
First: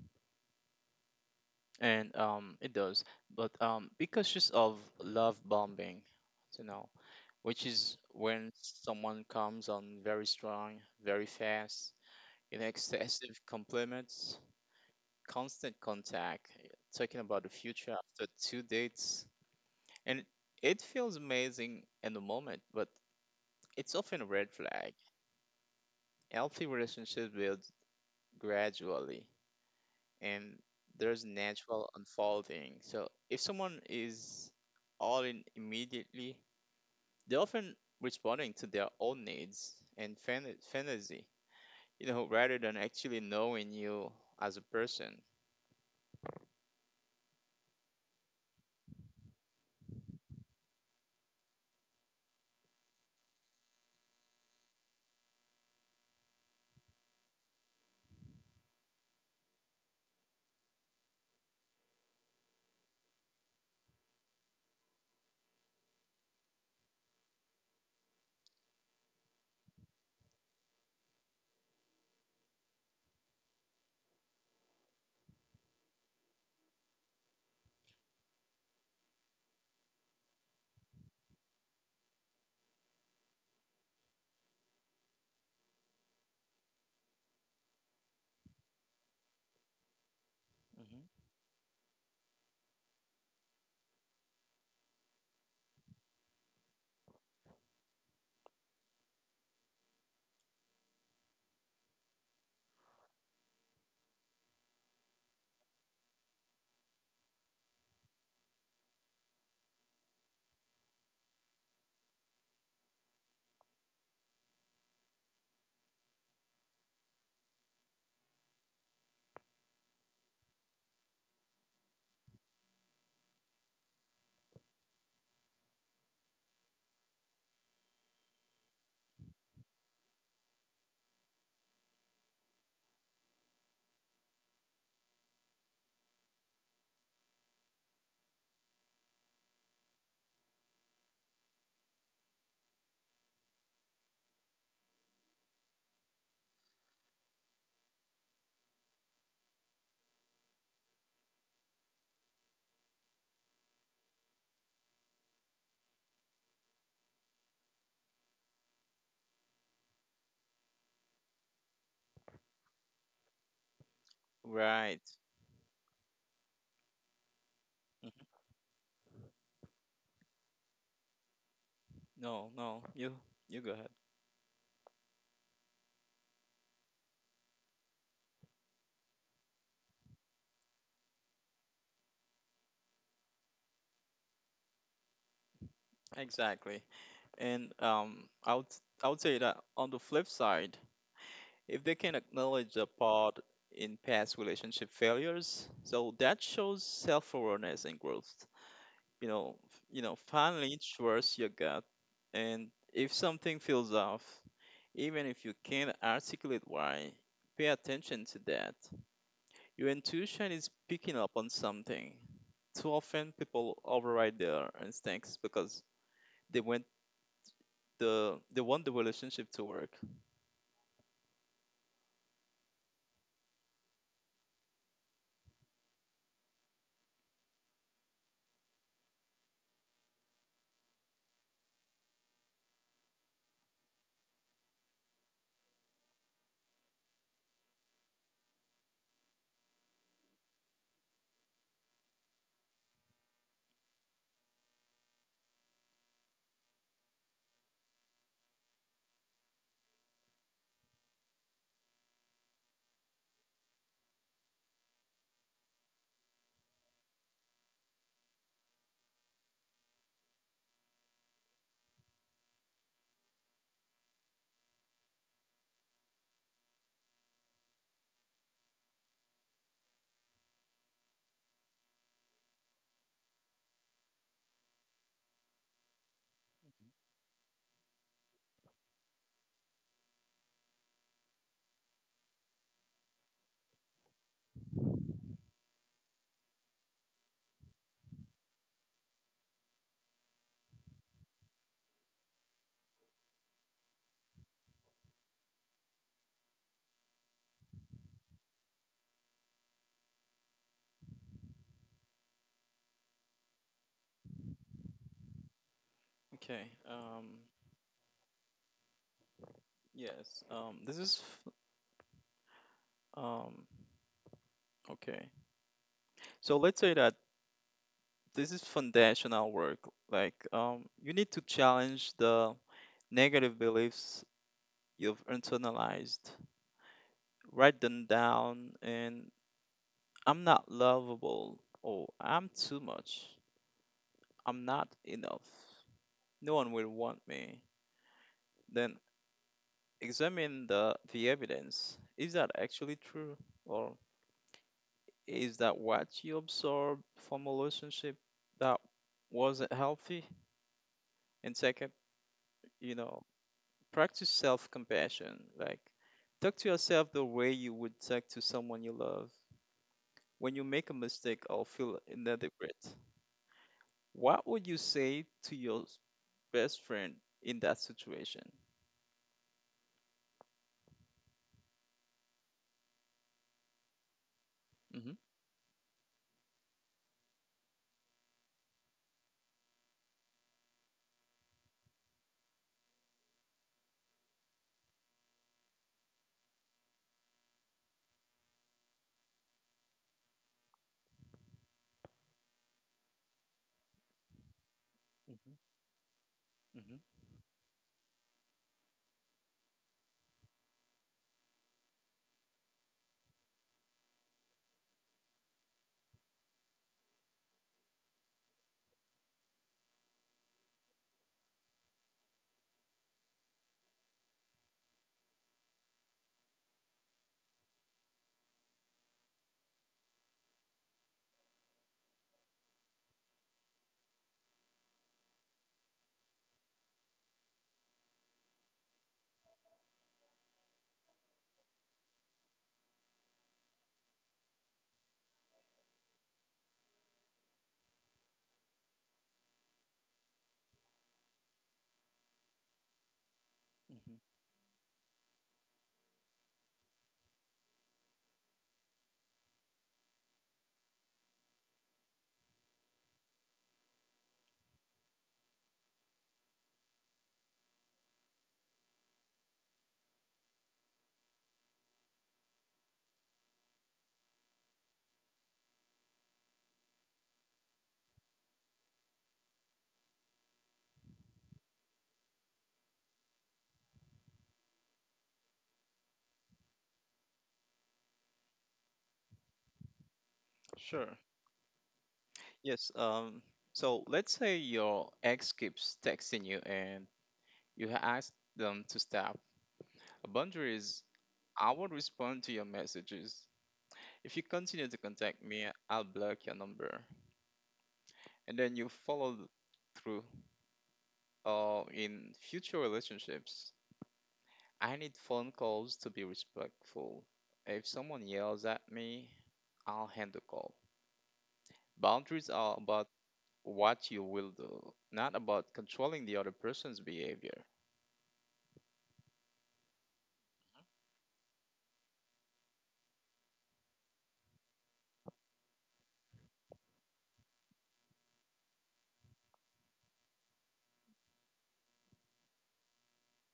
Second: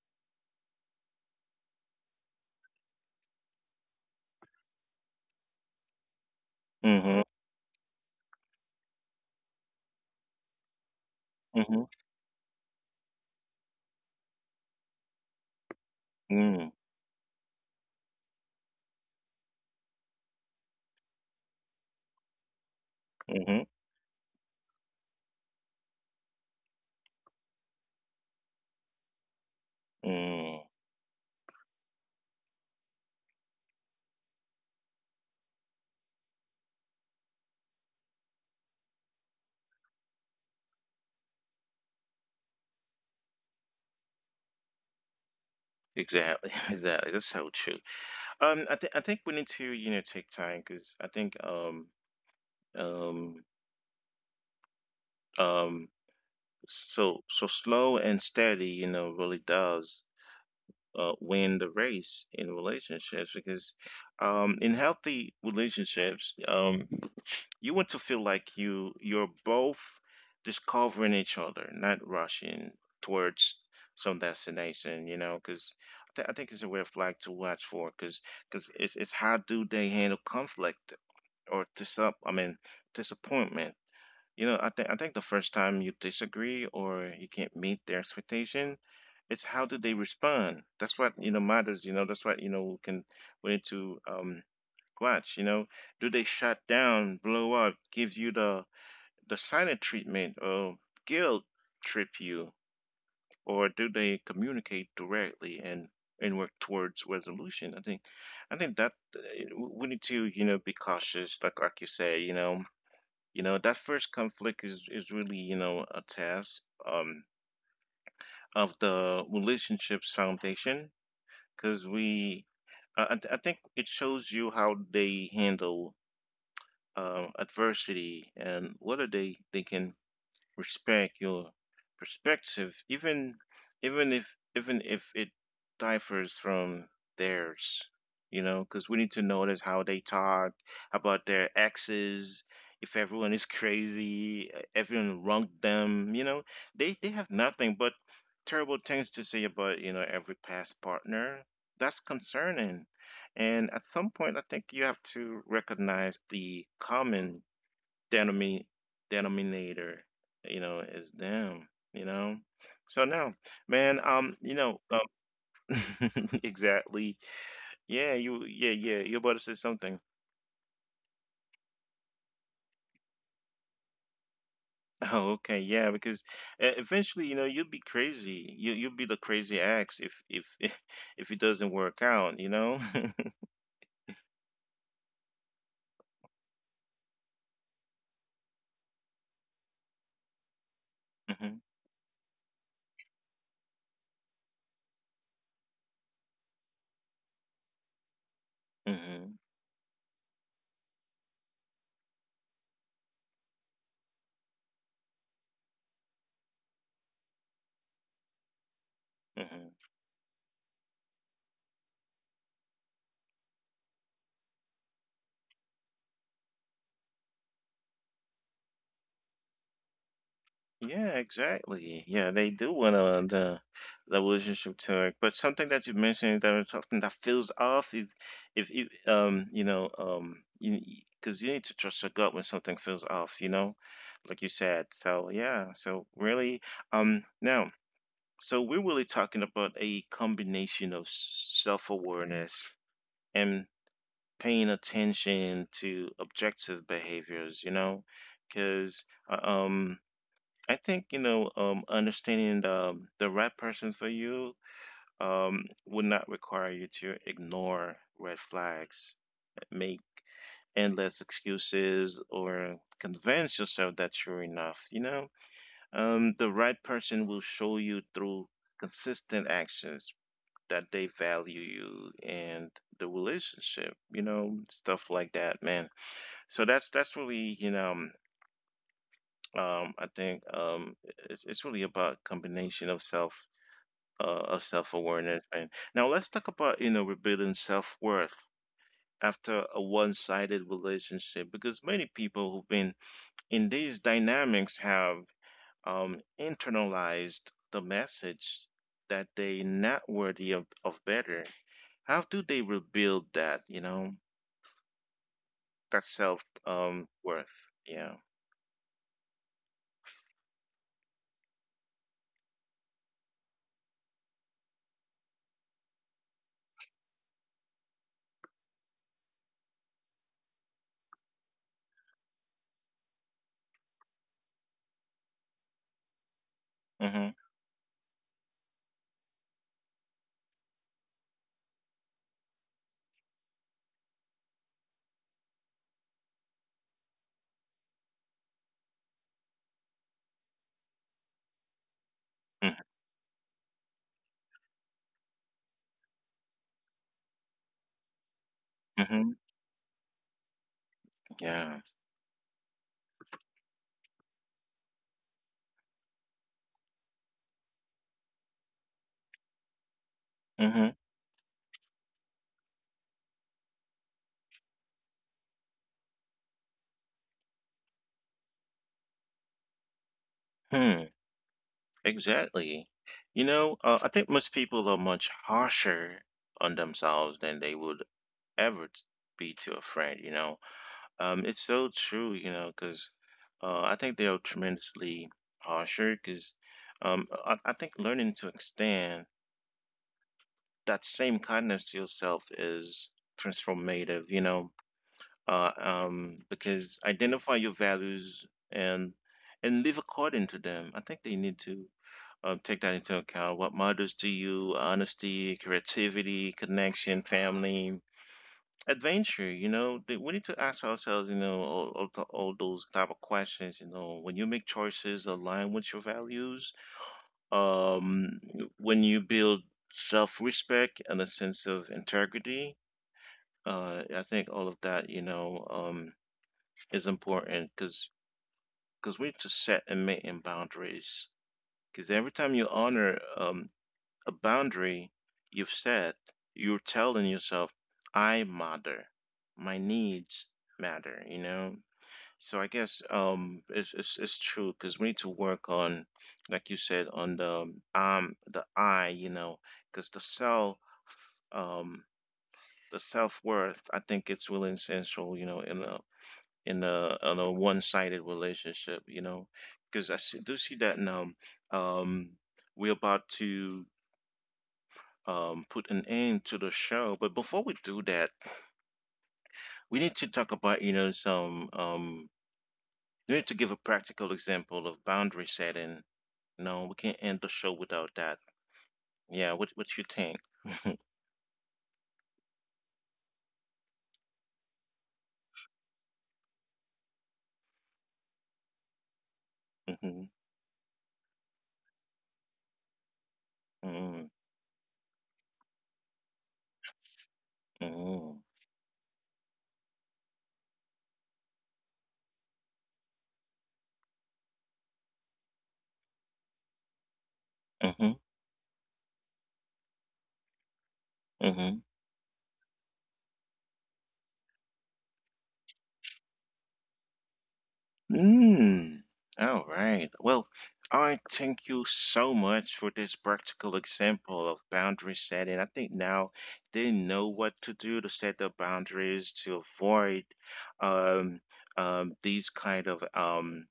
Speaker 2: And it does. But because just of love bombing, you know,
Speaker 1: Mm-hmm.
Speaker 2: which is when someone comes on very strong, very
Speaker 1: Mm-hmm.
Speaker 2: fast, in excessive compliments, constant contact,
Speaker 1: Mm.
Speaker 2: talking about the future after two dates. And it feels amazing in the moment, but
Speaker 1: Mm-hmm.
Speaker 2: it's often a red flag. Healthy relationships build gradually
Speaker 1: Mm.
Speaker 2: and there's natural unfolding. So if someone is all in immediately, they're often responding to their own needs and fantasy, you know, rather than actually knowing you as a person.
Speaker 1: Exactly. <laughs> Exactly. That's so true. I think we need to, you know, take time, because I think um um so so slow and steady, you know, really does win the race in relationships. Because in healthy relationships, you want to feel like you're both discovering each other, not rushing towards some destination, you know. Because I think it's a red flag to watch for, because it's how do they handle conflict or disappointment. You know, I think the first time you disagree or you can't meet their expectation, it's how do they respond. That's what, you
Speaker 2: Hmm.
Speaker 1: know, matters. You know, that's what, you know, we need to watch, you know. Do they shut down, blow up, give you the silent treatment, or guilt trip you, or do they communicate directly and work towards resolution? I think that we need to, you know, be cautious, like you say, you know, you know, that first conflict is really, you know, a test of the relationship's foundation, because we I think it shows you how they handle adversity, and what are they thinking, respect your perspective, even if, it differs from theirs, you know. Because we need to notice how they talk about their exes. If everyone is crazy, everyone wronged them, you know, they have nothing but terrible things to say about, you know, every past partner. That's concerning. And at some point, I think you have to recognize the common denomi- denominator, you know, is them, you know. So now, man,
Speaker 2: Right.
Speaker 1: <laughs> exactly.
Speaker 2: Hmm.
Speaker 1: Yeah. You're about to say something. <laughs>
Speaker 2: No, no, you go ahead.
Speaker 1: Oh, okay, yeah, because eventually, you know, you'll be crazy. You'll be the crazy ex if, <laughs> if it doesn't work out, you know. <laughs>
Speaker 2: Exactly. And I would say that on the flip side,
Speaker 1: hmm
Speaker 2: if they can acknowledge the part in past relationship failures, so that shows self-awareness and growth. You
Speaker 1: hmm
Speaker 2: know, finally trust your gut, and if something feels off, even if you can't articulate why, pay attention to that. Your
Speaker 1: hmm
Speaker 2: intuition is picking up on something. Too often people override their instincts because they want they want the relationship to work.
Speaker 1: Yeah, exactly. Yeah, they do want the relationship to work. But something that you mentioned that is something that feels off is if you you know you because you need to trust your gut when something feels off, you know, like you said. So yeah, so really now so we're really talking about a combination of self-awareness and paying attention to objective behaviors, you know. Because I think, understanding the right person for you would not require you to ignore red flags, make endless excuses, or convince yourself that you're enough. You know, the right person will show you through consistent actions that they value you and the relationship. You know, stuff like that, man. So that's really, you know. Um, I think um, it's really about combination of self, a self-awareness, and now let's talk about, you know, rebuilding self-worth after a one-sided relationship. Because many people who've been in these dynamics have internalized the message that they not worthy of better. How do they rebuild that, you know, that self
Speaker 2: Okay.
Speaker 1: worth? Yeah.
Speaker 2: Yes. Um okay. So let's say that this is foundational work. Like you need to challenge the negative beliefs you've internalized.
Speaker 1: Mm-hmm.
Speaker 2: Write them down and I'm not lovable or I'm too much. I'm not enough. No one will want me. Then examine the evidence. Is that
Speaker 1: Mm-hmm.
Speaker 2: actually true? Or is that what you observed from a relationship that
Speaker 1: Mm-hmm.
Speaker 2: wasn't healthy? And
Speaker 1: Yeah.
Speaker 2: second, you know, practice self compassion. Like, talk to yourself the way you would talk to someone you love. When you
Speaker 1: Mm-hmm.
Speaker 2: make a mistake or feel inadequate, what would you say to your best friend in that situation?
Speaker 1: Hmm. Exactly. You know, I think most people are much
Speaker 2: Hmm.
Speaker 1: harsher on themselves than they would ever be to a friend, you know. It's so true, you know, because I think they are tremendously harsher, because I think learning to extend that same kindness to yourself is transformative, you know.
Speaker 2: Hmm.
Speaker 1: Because
Speaker 2: Hmm.
Speaker 1: identify your values and live according to them. I think they need to take that into account. What matters to you? Honesty, creativity, connection, family, adventure. You know, we need to ask ourselves, you know, all those type of questions. You know, when you make choices aligned with your values, um, when you build self-respect and a sense of integrity, I think all of that, you know, is important. Because we need to set and maintain boundaries. Because every time you honor a boundary you've set, you're telling yourself, I matter. My needs matter, you know? So I guess it's,
Speaker 2: Hmm.
Speaker 1: it's true, because we need to work on, like you said, on the I, you know. Because um the self worth, I think it's really essential, you know, in a, in a one sided relationship, you know. Because I see, do see that now. um we're about to put an end to the show. But before we do that, we need to talk about, you know, some, we need to give a practical example of boundary setting. No, we can't end the show without that. Yeah, what you think?
Speaker 2: Sure. Yes. So let's say your ex keeps texting you and you ask them to stop. A
Speaker 1: Mm-hmm.
Speaker 2: boundary is I will respond to your messages. If
Speaker 1: Mm-hmm.
Speaker 2: you continue to contact me, I'll block your number.
Speaker 1: Mm-hmm.
Speaker 2: And then you follow through in future relationships. I need phone calls to be respectful. If
Speaker 1: Mm-hmm.
Speaker 2: someone yells at me, I'll hand the call.
Speaker 1: Mm-hmm.
Speaker 2: Boundaries are about what you will do, not about controlling the other person's behavior.
Speaker 1: Mm. All right. Well, I thank you so much for this practical example of boundary setting. I think now they know what to do to set the boundaries to avoid um, these kind of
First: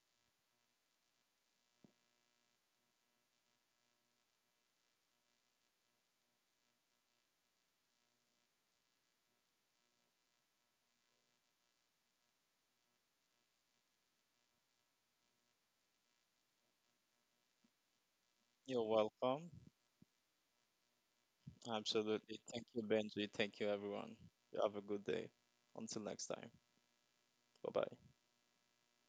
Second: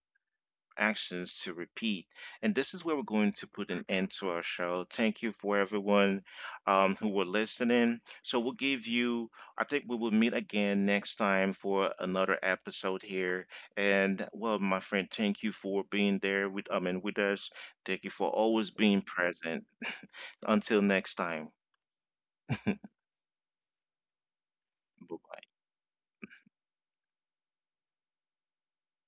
Speaker 1: actions to repeat. And this is where we're going to put an end to our show. Thank you for everyone who were listening. So we'll give you, I think we will meet again next time for another episode here. And well, my friend, thank you for being there with, I mean, with us. Thank you for always
Speaker 2: You're
Speaker 1: being
Speaker 2: welcome.
Speaker 1: present. Until next time.
Speaker 2: Absolutely. Thank you, Benji. Thank you, everyone. You have a good day. Until next time. Bye bye.